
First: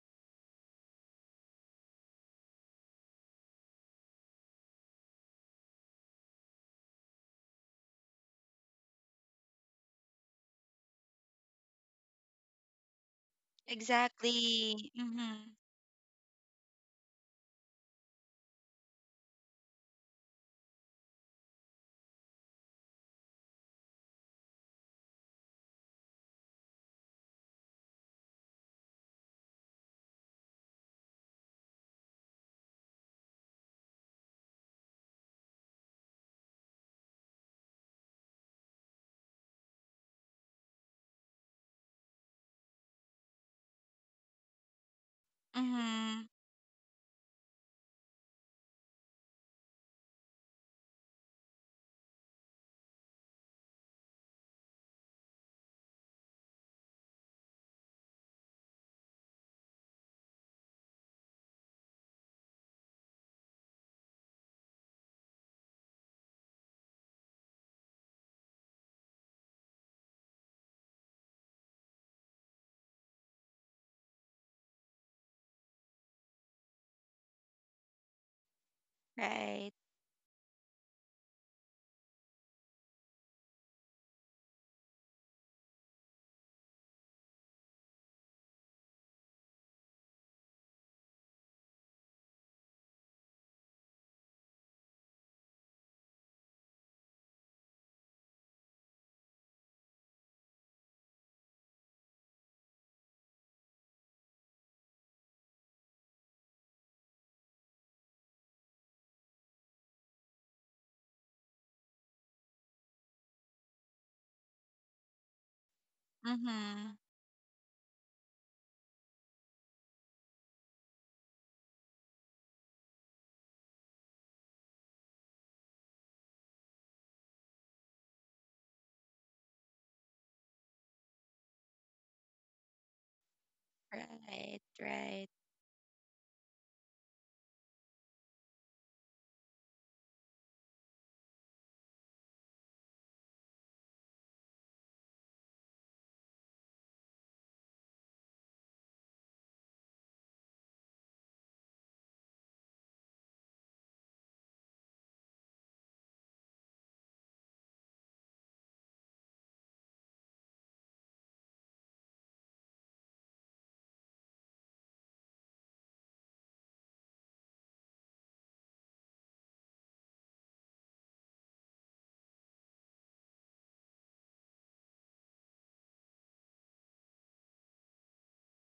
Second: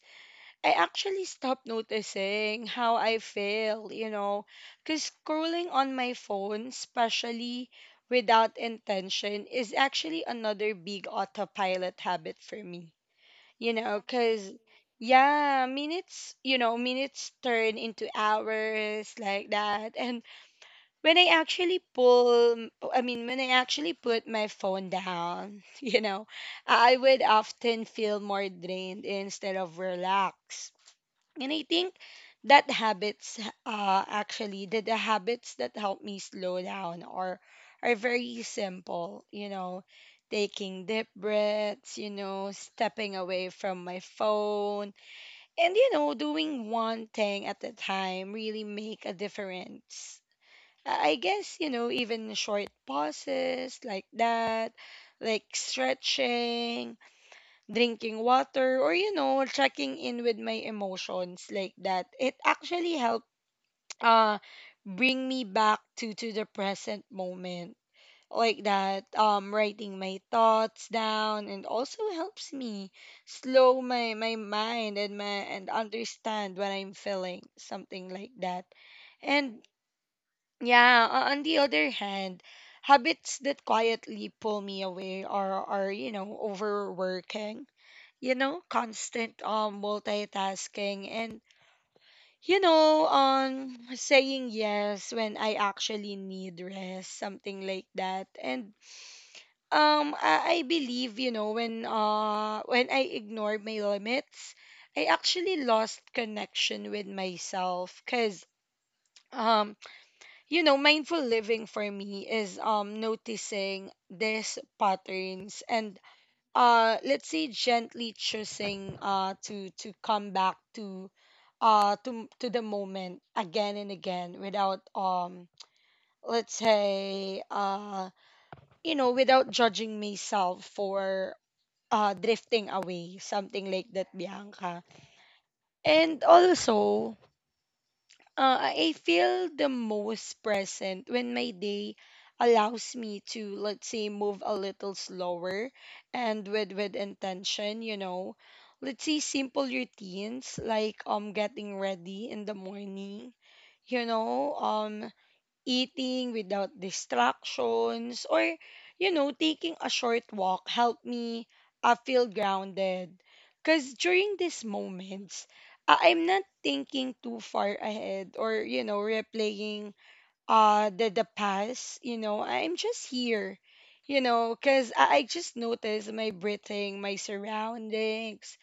[SPEAKER 1] I actually stopped noticing how I feel, because scrolling on my phone, especially without intention, is actually another big autopilot habit for me, because
[SPEAKER 2] exactly. Mm-hmm.
[SPEAKER 1] yeah, minutes, minutes turn into hours like that. And when I actually I mean, when I actually put my phone down, I would often feel more drained instead of relaxed. And I think that habits, actually, the habits that help me slow down are very simple. You know, taking deep breaths. You know, stepping away from my phone, and
[SPEAKER 2] Mm-hmm.
[SPEAKER 1] doing one thing at a time really make a difference. I guess, even short pauses like that, like stretching, drinking water, or checking in with my emotions like that, it actually helped uh bring me back to the present moment like that. Writing my thoughts down and also helps me slow my mind, and understand what I'm feeling, something like that. And
[SPEAKER 2] Right.
[SPEAKER 1] yeah, on the other hand, habits that quietly pull me away are overworking, constant multitasking, and saying yes when I actually need rest, something like that. And I believe, when I ignored my limits, I actually lost connection with myself, cuz um mindful living for me is noticing these patterns, and
[SPEAKER 2] Mm-hmm.
[SPEAKER 1] let's say gently choosing to come back to the moment again and again without let's say without judging myself for drifting away, something like that,
[SPEAKER 2] Right,
[SPEAKER 1] Bianca.
[SPEAKER 2] right.
[SPEAKER 1] And also, I feel the most present when my day allows me to, let's say, move a little slower and with intention, you know. Let's say simple routines like getting ready in the morning, you know, um eating without distractions, or taking a short walk, help me feel grounded, because during these moments I'm not thinking too far ahead or replaying the past. I'm just here, because I just notice my breathing, my surroundings,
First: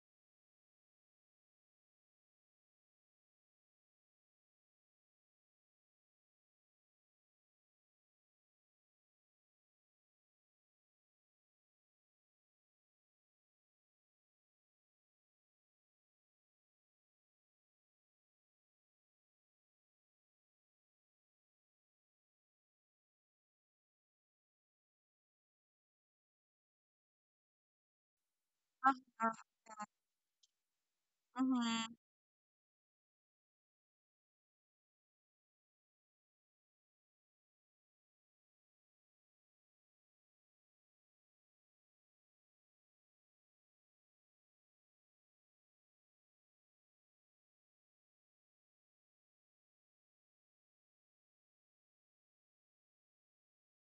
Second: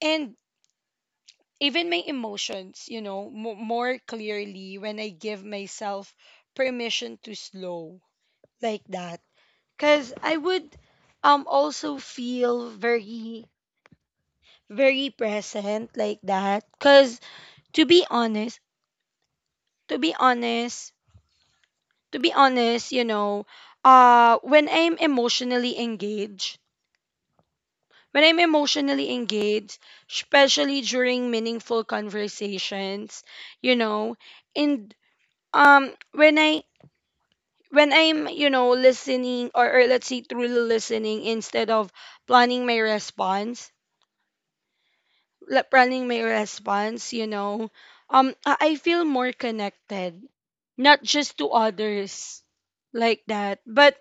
[SPEAKER 1] and even my emotions, mo more clearly when I give myself permission to slow, like that. Because I would also feel very very present like that because, to be honest, to be honest to be honest you know when I'm emotionally
[SPEAKER 2] Uh-huh.
[SPEAKER 1] engaged, especially during meaningful
[SPEAKER 2] Mm-hmm.
[SPEAKER 1] conversations, you know and um when I when I'm, listening, or let's say truly listening instead of planning my response, I feel more connected, not just to others like that, but,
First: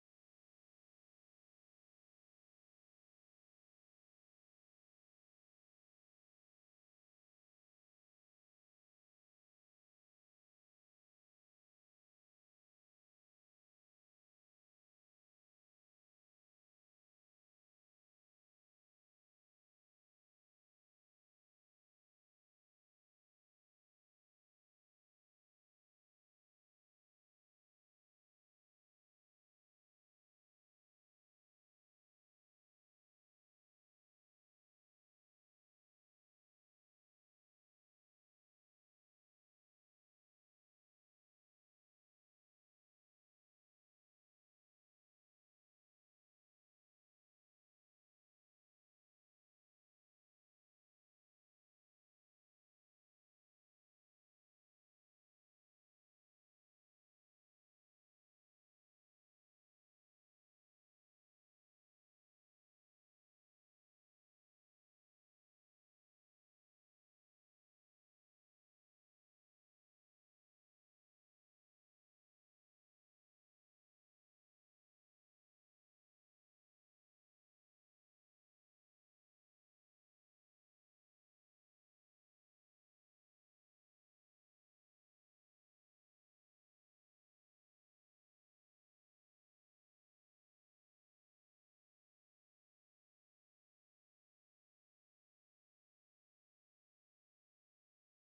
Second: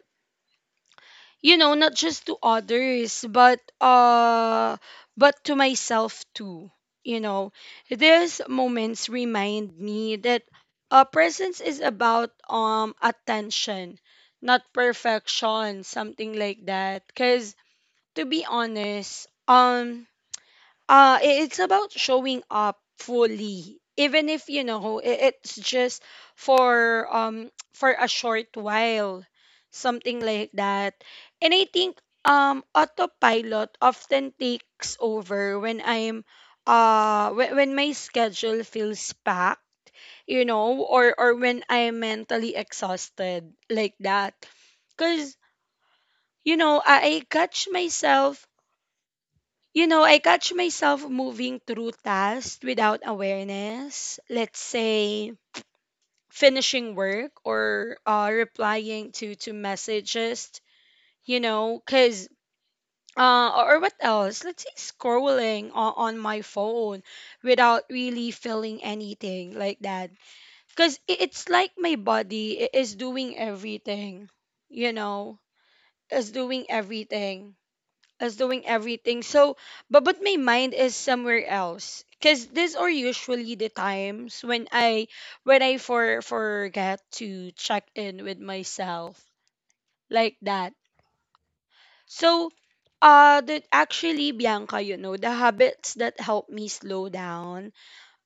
[SPEAKER 1] not just to others, but, but to myself too. You know, these moments remind me that presence is about attention, not perfection, something like that. Cause, to be honest, it's about showing up fully, even if it's just for for a short while, something like that. And I think autopilot often takes over when I'm when my schedule feels packed, or when I'm mentally exhausted, like that, because I catch myself, moving through tasks without awareness. Let's say finishing work, or replying to messages, you know, cuz or what else? Let's say scrolling on my phone without really feeling anything, like that. Because it's like my body is doing everything, you know, is doing everything as doing everything. So, but my mind is somewhere else. Cause these are usually the times when I forget to check in with myself, like that. So, that actually, Bianca, the habits that help me slow down,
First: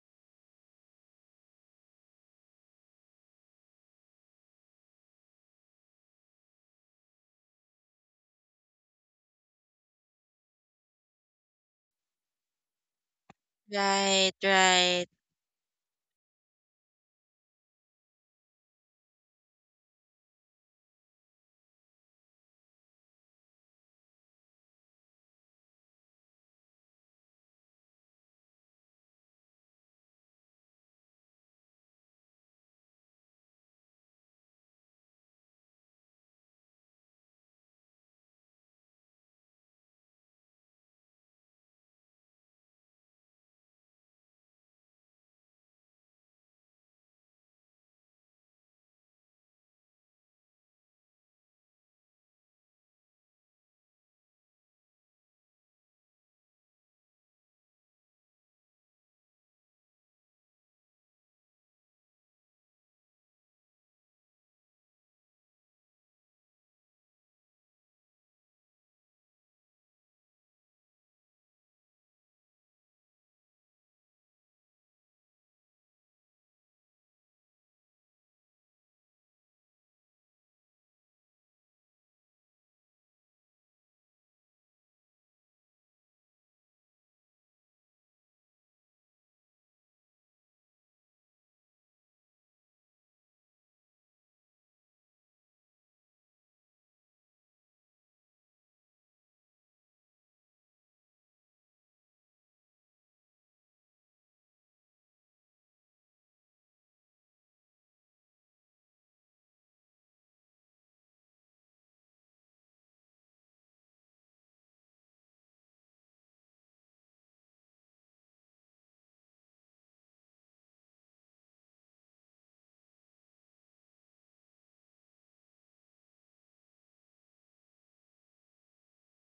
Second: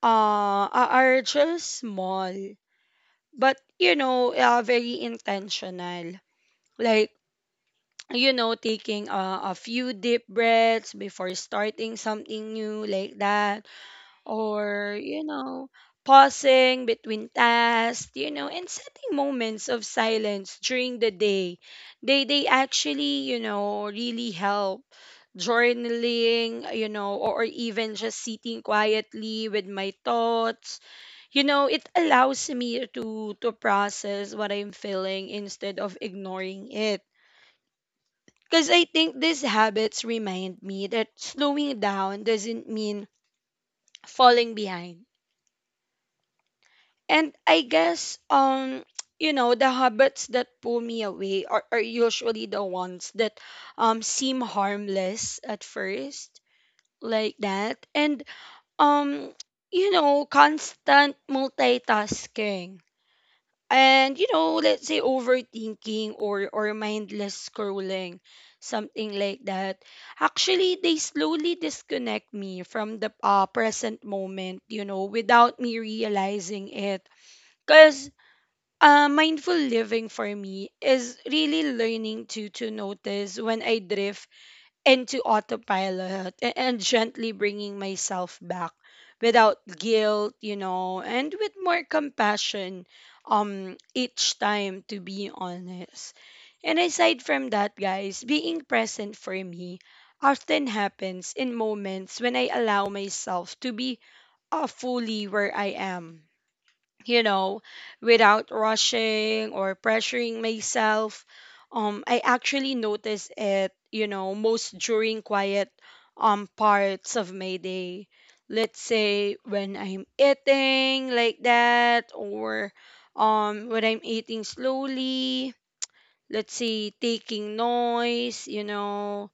[SPEAKER 1] are just small, but, very intentional. Like, taking a few deep breaths before starting something new, like that,
[SPEAKER 2] Right,
[SPEAKER 1] or,
[SPEAKER 2] right.
[SPEAKER 1] pausing between tasks, and setting moments of silence during the day. They actually, really help. Journaling, or even just sitting quietly with my thoughts. You know, it allows me to process what I'm feeling instead of ignoring it, because I think these habits remind me that slowing down doesn't mean falling behind. And I guess, the habits that pull me away are usually the ones that seem harmless at first, like that. And, um, constant multitasking, and let's say overthinking, or mindless scrolling, something like that, actually they slowly disconnect me from the, present moment, without me realizing it, because, mindful living for me is really learning to notice when I drift into autopilot, and gently bringing myself back, without guilt, and with more compassion each time, to be honest. And aside from that, guys, being present for me often happens in moments when I allow myself to be fully where I am, you know, without rushing or pressuring myself. I actually notice it, most during quiet parts of my day. Let's say when I'm eating, like that, or when I'm eating slowly. Let's say taking noise, you know,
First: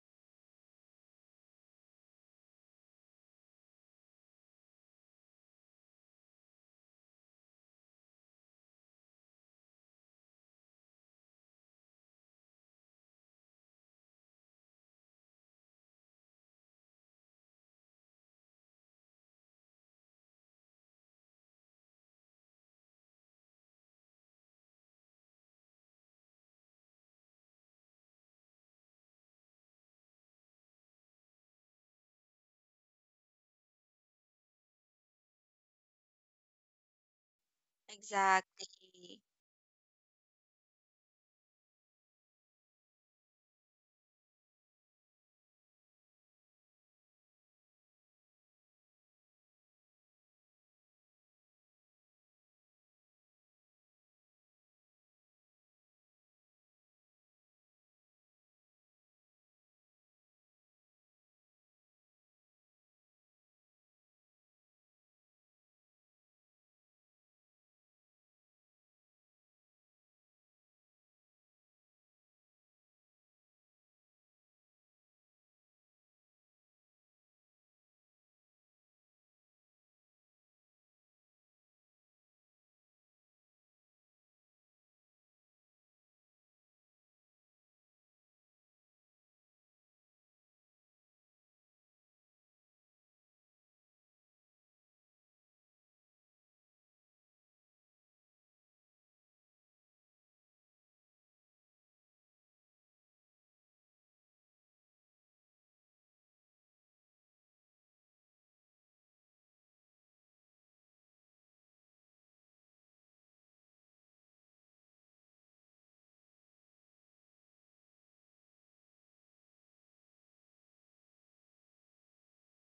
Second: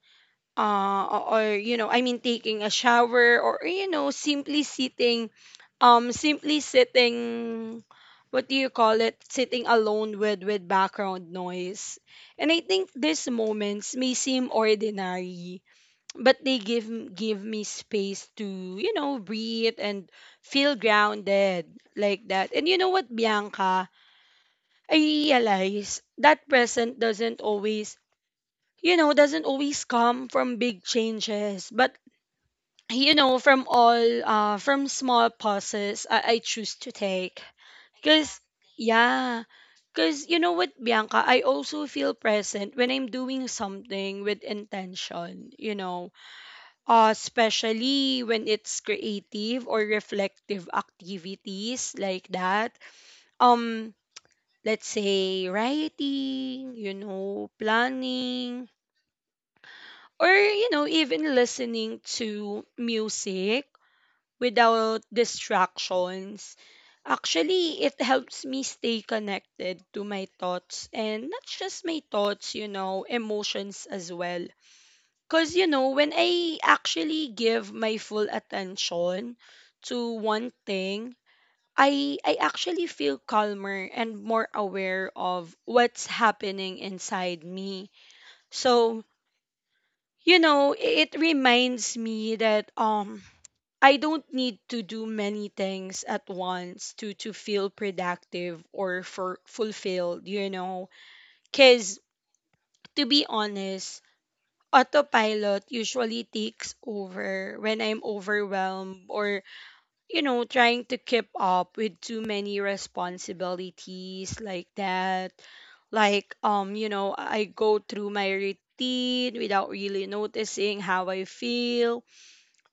[SPEAKER 1] uh, or, I mean, taking a shower, or, simply sitting, um simply sitting what do you call it, sitting alone with background noise. And I think these moments may seem ordinary, but they give me space to, breathe and feel grounded, like that. And you know what, Bianca, I realize that present doesn't always come from big changes, but, from small pauses, I choose to take. Cause
[SPEAKER 2] Exactly.
[SPEAKER 1] yeah, cause you know what, Bianca, I also feel present when I'm doing something with intention. Especially when it's creative or reflective activities, like that. Um, let's say writing. You know, planning, or, even listening to music without distractions. Actually, it helps me stay connected to my thoughts, and not just my thoughts, emotions as well. Because, when I actually give my full attention to one thing, I actually feel calmer and more aware of what's happening inside me. So, it reminds me that I don't need to do many things at once to feel productive or for fulfilled, you know. Cause, to be honest, autopilot usually takes over when I'm overwhelmed, or trying to keep up with too many responsibilities, like that. Like I go through my routine without really noticing how I feel,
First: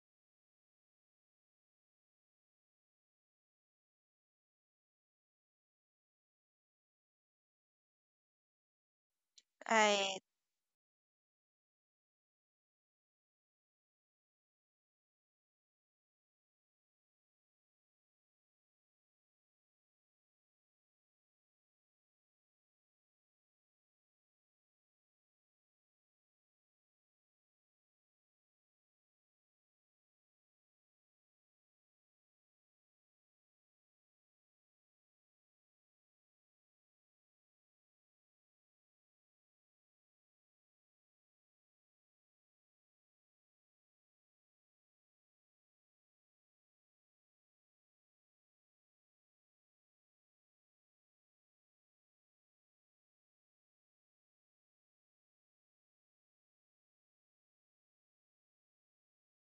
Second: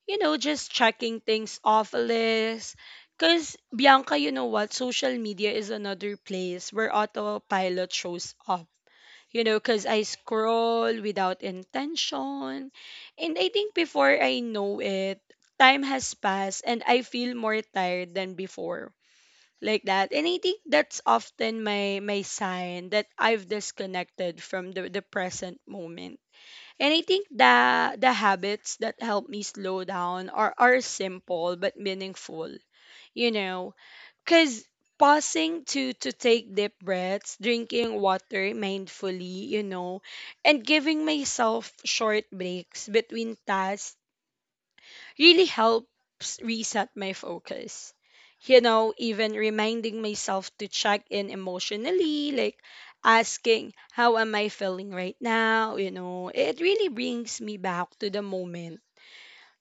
[SPEAKER 1] just checking things off a list. Because, Bianca, you know what? Social media is another place where autopilot shows up. You know, because I
[SPEAKER 2] Right.
[SPEAKER 1] scroll without intention. And I think before I know it, time has passed and I feel more tired than before. Like that. And I think that's often my, my sign that I've disconnected from the present moment. And I think the habits that help me slow down are simple but meaningful. You know, cuz pausing to take deep breaths, drinking water mindfully, and giving myself short breaks between tasks really helps reset my focus. You know, even reminding myself to check in emotionally, like asking, "How am I feeling right now?" It really brings me back to the moment.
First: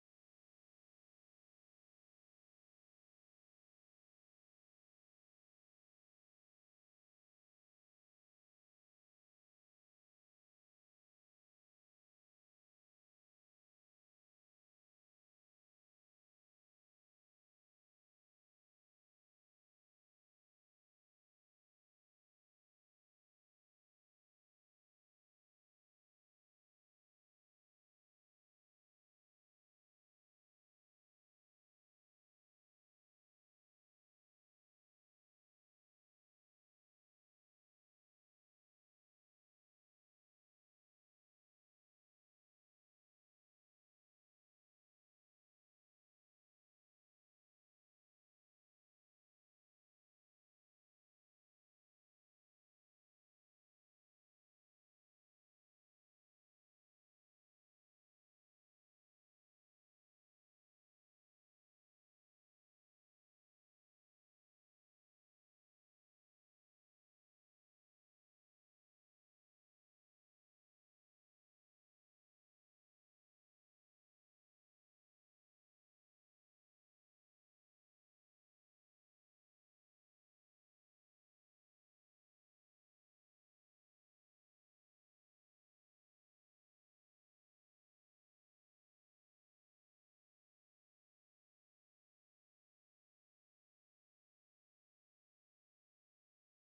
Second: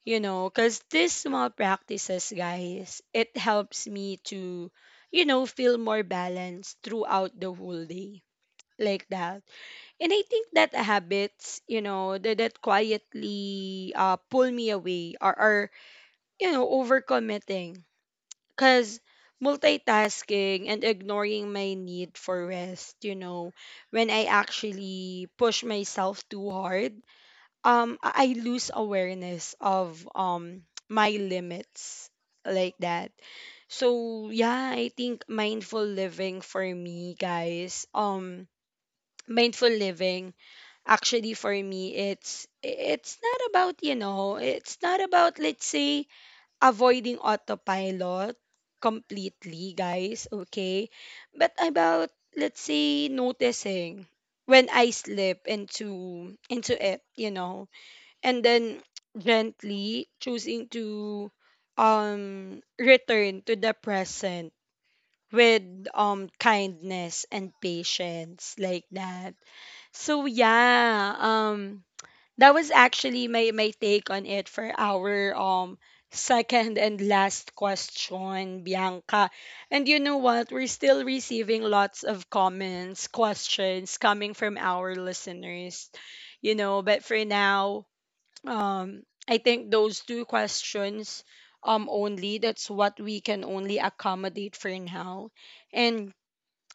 [SPEAKER 1] You know, because these small practices, guys, it helps me to, feel more balanced throughout the whole day, like that. And I think that habits, that, that quietly pull me away, or, overcommitting. Because multitasking and ignoring my need for rest, when I actually push myself too hard, I lose awareness of my limits, like that. So yeah, I think mindful living for me, guys. Mindful living actually for me, it's not about, it's not about, let's say, avoiding autopilot completely, guys, okay? But about, let's say, noticing when I slip into it, and then gently choosing to return to the present with kindness and patience, like that. So yeah, that was actually my, my take on it for our second and last question, Bianca. And you know what? We're still receiving lots of comments, questions coming from our listeners. You know, but for now, um I think those two questions only, that's what we can only accommodate for now. And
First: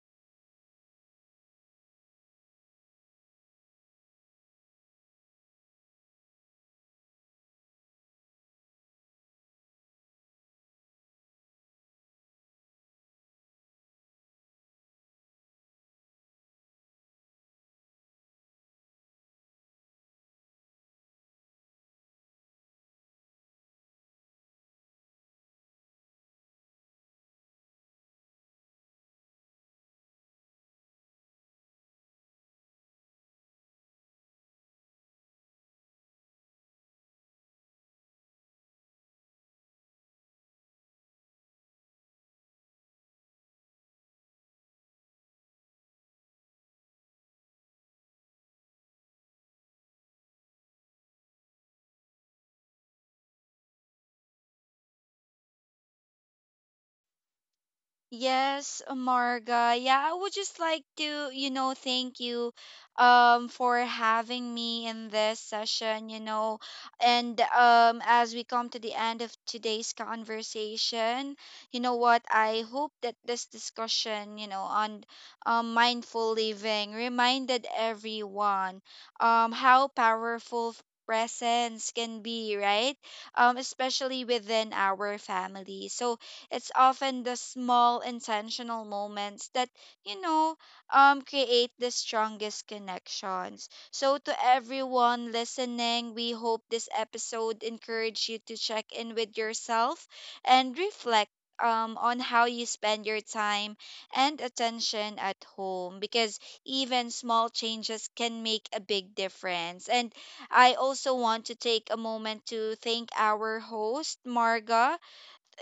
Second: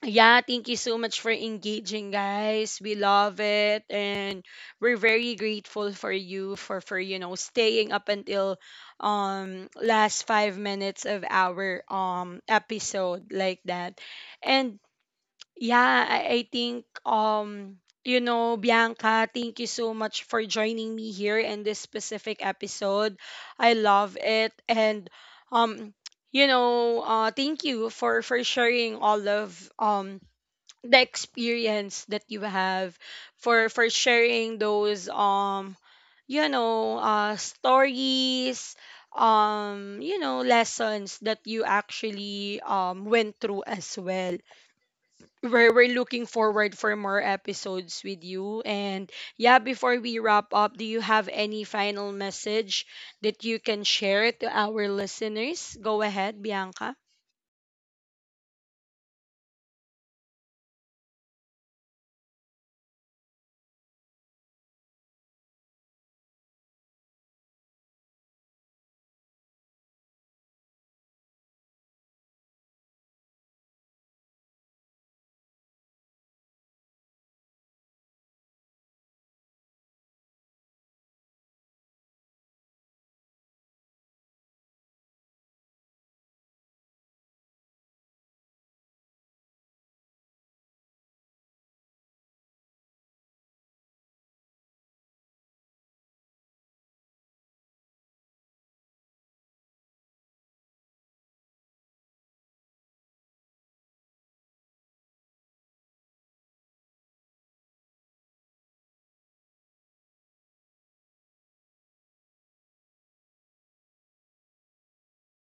[SPEAKER 1] yeah, thank you so much for engaging, guys. We love it, and we're very grateful for you for staying up until last 5 minutes of our episode like that. And yeah, I think you know Bianca, thank you so much for joining me here in this specific episode. I love it, and um thank you for sharing all of um the experience that you have for sharing those stories, lessons that you actually went through as well. We're looking forward for more episodes with you. And yeah, before we wrap up, do you have any final message that you can share to our listeners? Go ahead, Bianca.
[SPEAKER 2] Yes, Marga. Yeah, I would just like to, you know, thank you for having me in this session, you know. And as we come to the end of today's conversation, you know what? I hope that this discussion, you know, on mindful living reminded everyone how powerful presence can be, right? Especially within our family. So, it's often the small intentional moments that, you know, create the strongest connections. So, to everyone listening, we hope this episode encouraged you to check in with yourself and reflect on how you spend your time and attention at home, because even small changes can make a big difference. And I also want to take a moment to thank our host, Marga.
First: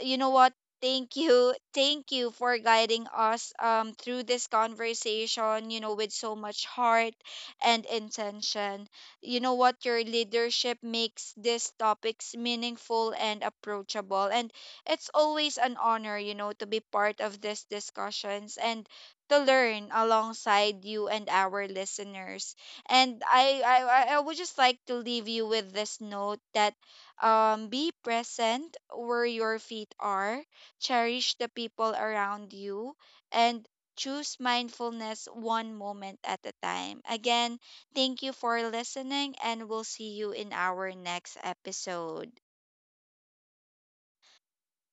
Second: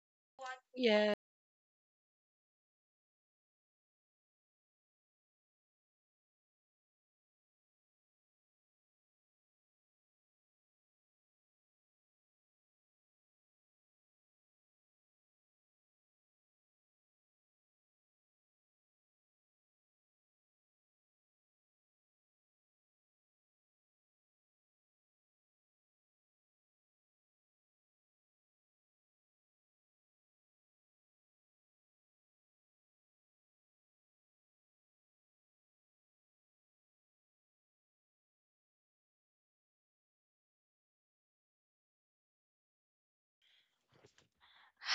[SPEAKER 2] You know what?
[SPEAKER 1] Yeah.
[SPEAKER 2] Thank you. Thank you for guiding us through this conversation, you know, with so much heart and intention. You know what? Your leadership makes these topics meaningful and approachable. And it's always an honor, you know, to be part of these discussions and to learn alongside you and our listeners. And I would just like to leave you with this note that be present where your feet are, cherish the people around you, and choose mindfulness one moment at a time. Again, thank you for listening, and we'll see you in our next episode.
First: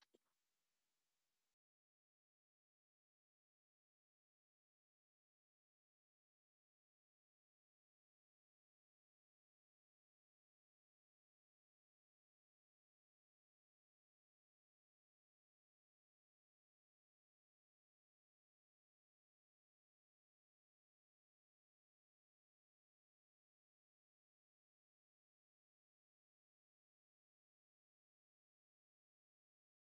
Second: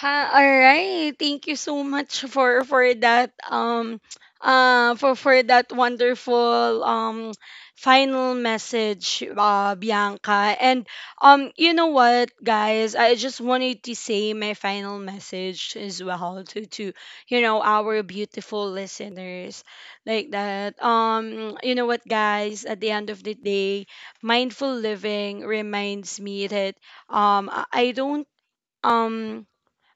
[SPEAKER 1] Ha, all right. Thank you so much for that for that wonderful final message, Bianca. And you know what guys, I just wanted to say my final message as well to our beautiful listeners like that. You know what guys, at the end of the day, mindful living reminds me that um I I don't um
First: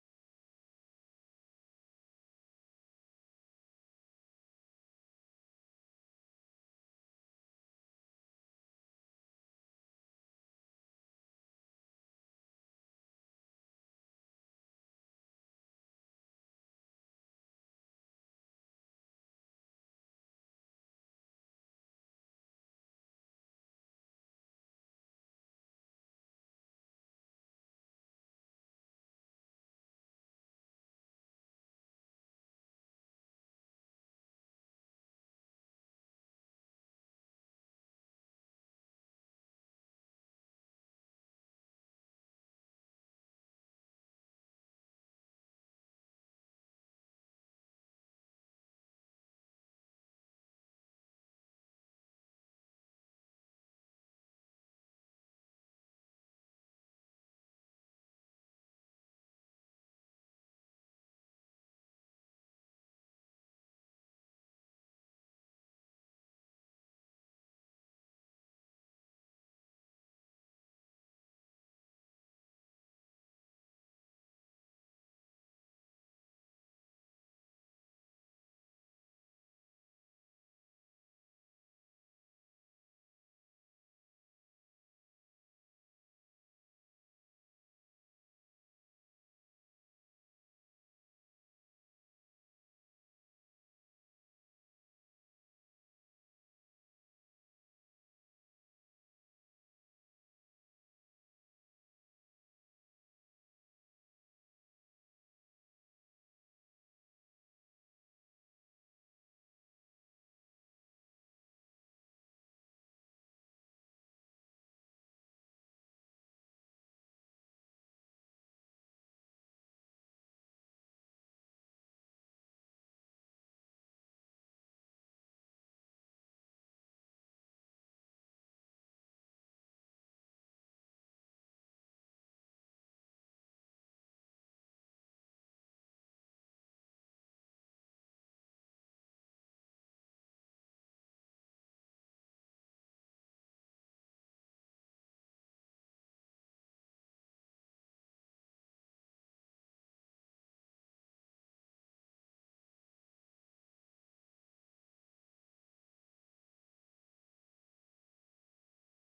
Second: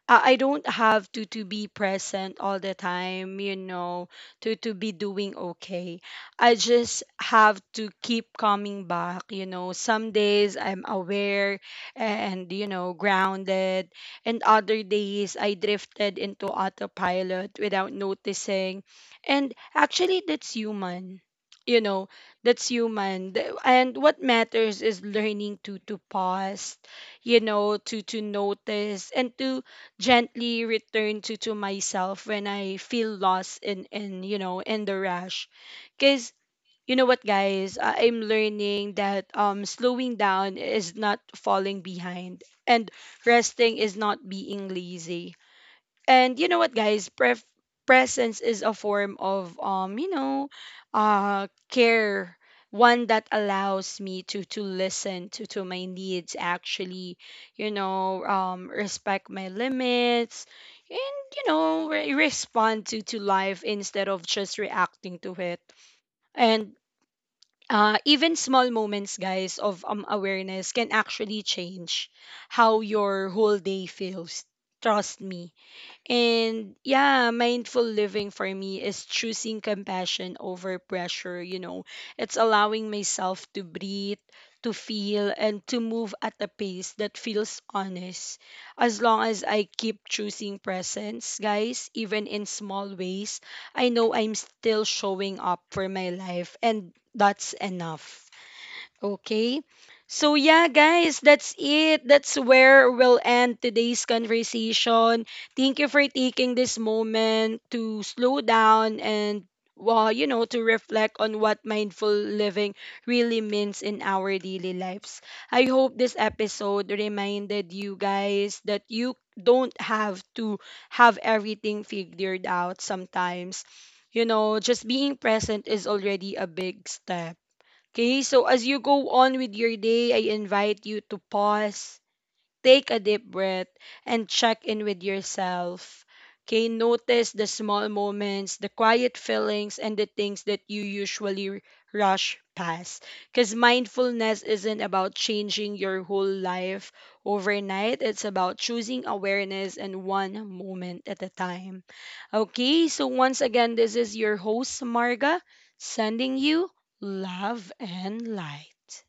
[SPEAKER 1] I don't have to be present all the time, you know, to be doing okay. I just have to keep coming back, you know. Some days I'm aware and you know grounded, and other days I drifted into autopilot without noticing. And actually that's human. You know, that's human. And what matters is learning to pause, you know, to notice and to gently return to myself when I feel lost in the rush. Cause you know what guys, I'm learning that slowing down is not falling behind, and resting is not being lazy. And you know what, guys? Presence is a form of care. One that allows me to listen to my needs, actually, you know, respect my limits, and you know, respond to life instead of just reacting to it. And even small moments, guys, of awareness can actually change how your whole day feels. Trust me. And yeah, mindful living for me is choosing compassion over pressure, you know. It's allowing myself to breathe, to feel, and to move at a pace that feels honest. As long as I keep choosing presence, guys, even in small ways, I know I'm still showing up for my life, and that's enough. Okay. So yeah, guys, that's it. That's where we'll end today's conversation. Thank you for taking this moment to slow down and, well, you know, to reflect on what mindful living really means in our daily lives. I hope this episode reminded you guys that you don't have to have everything figured out sometimes. You know, just being present is already a big step. Okay, so as you go on with your day, I invite you to pause, take a deep breath and check in with yourself. Okay, notice the small moments, the quiet feelings, and the things that you usually rush past. Because mindfulness isn't about changing your whole life overnight, it's about choosing awareness and one moment at a time. Okay, so once again, this is your host, Marga, sending you love and light.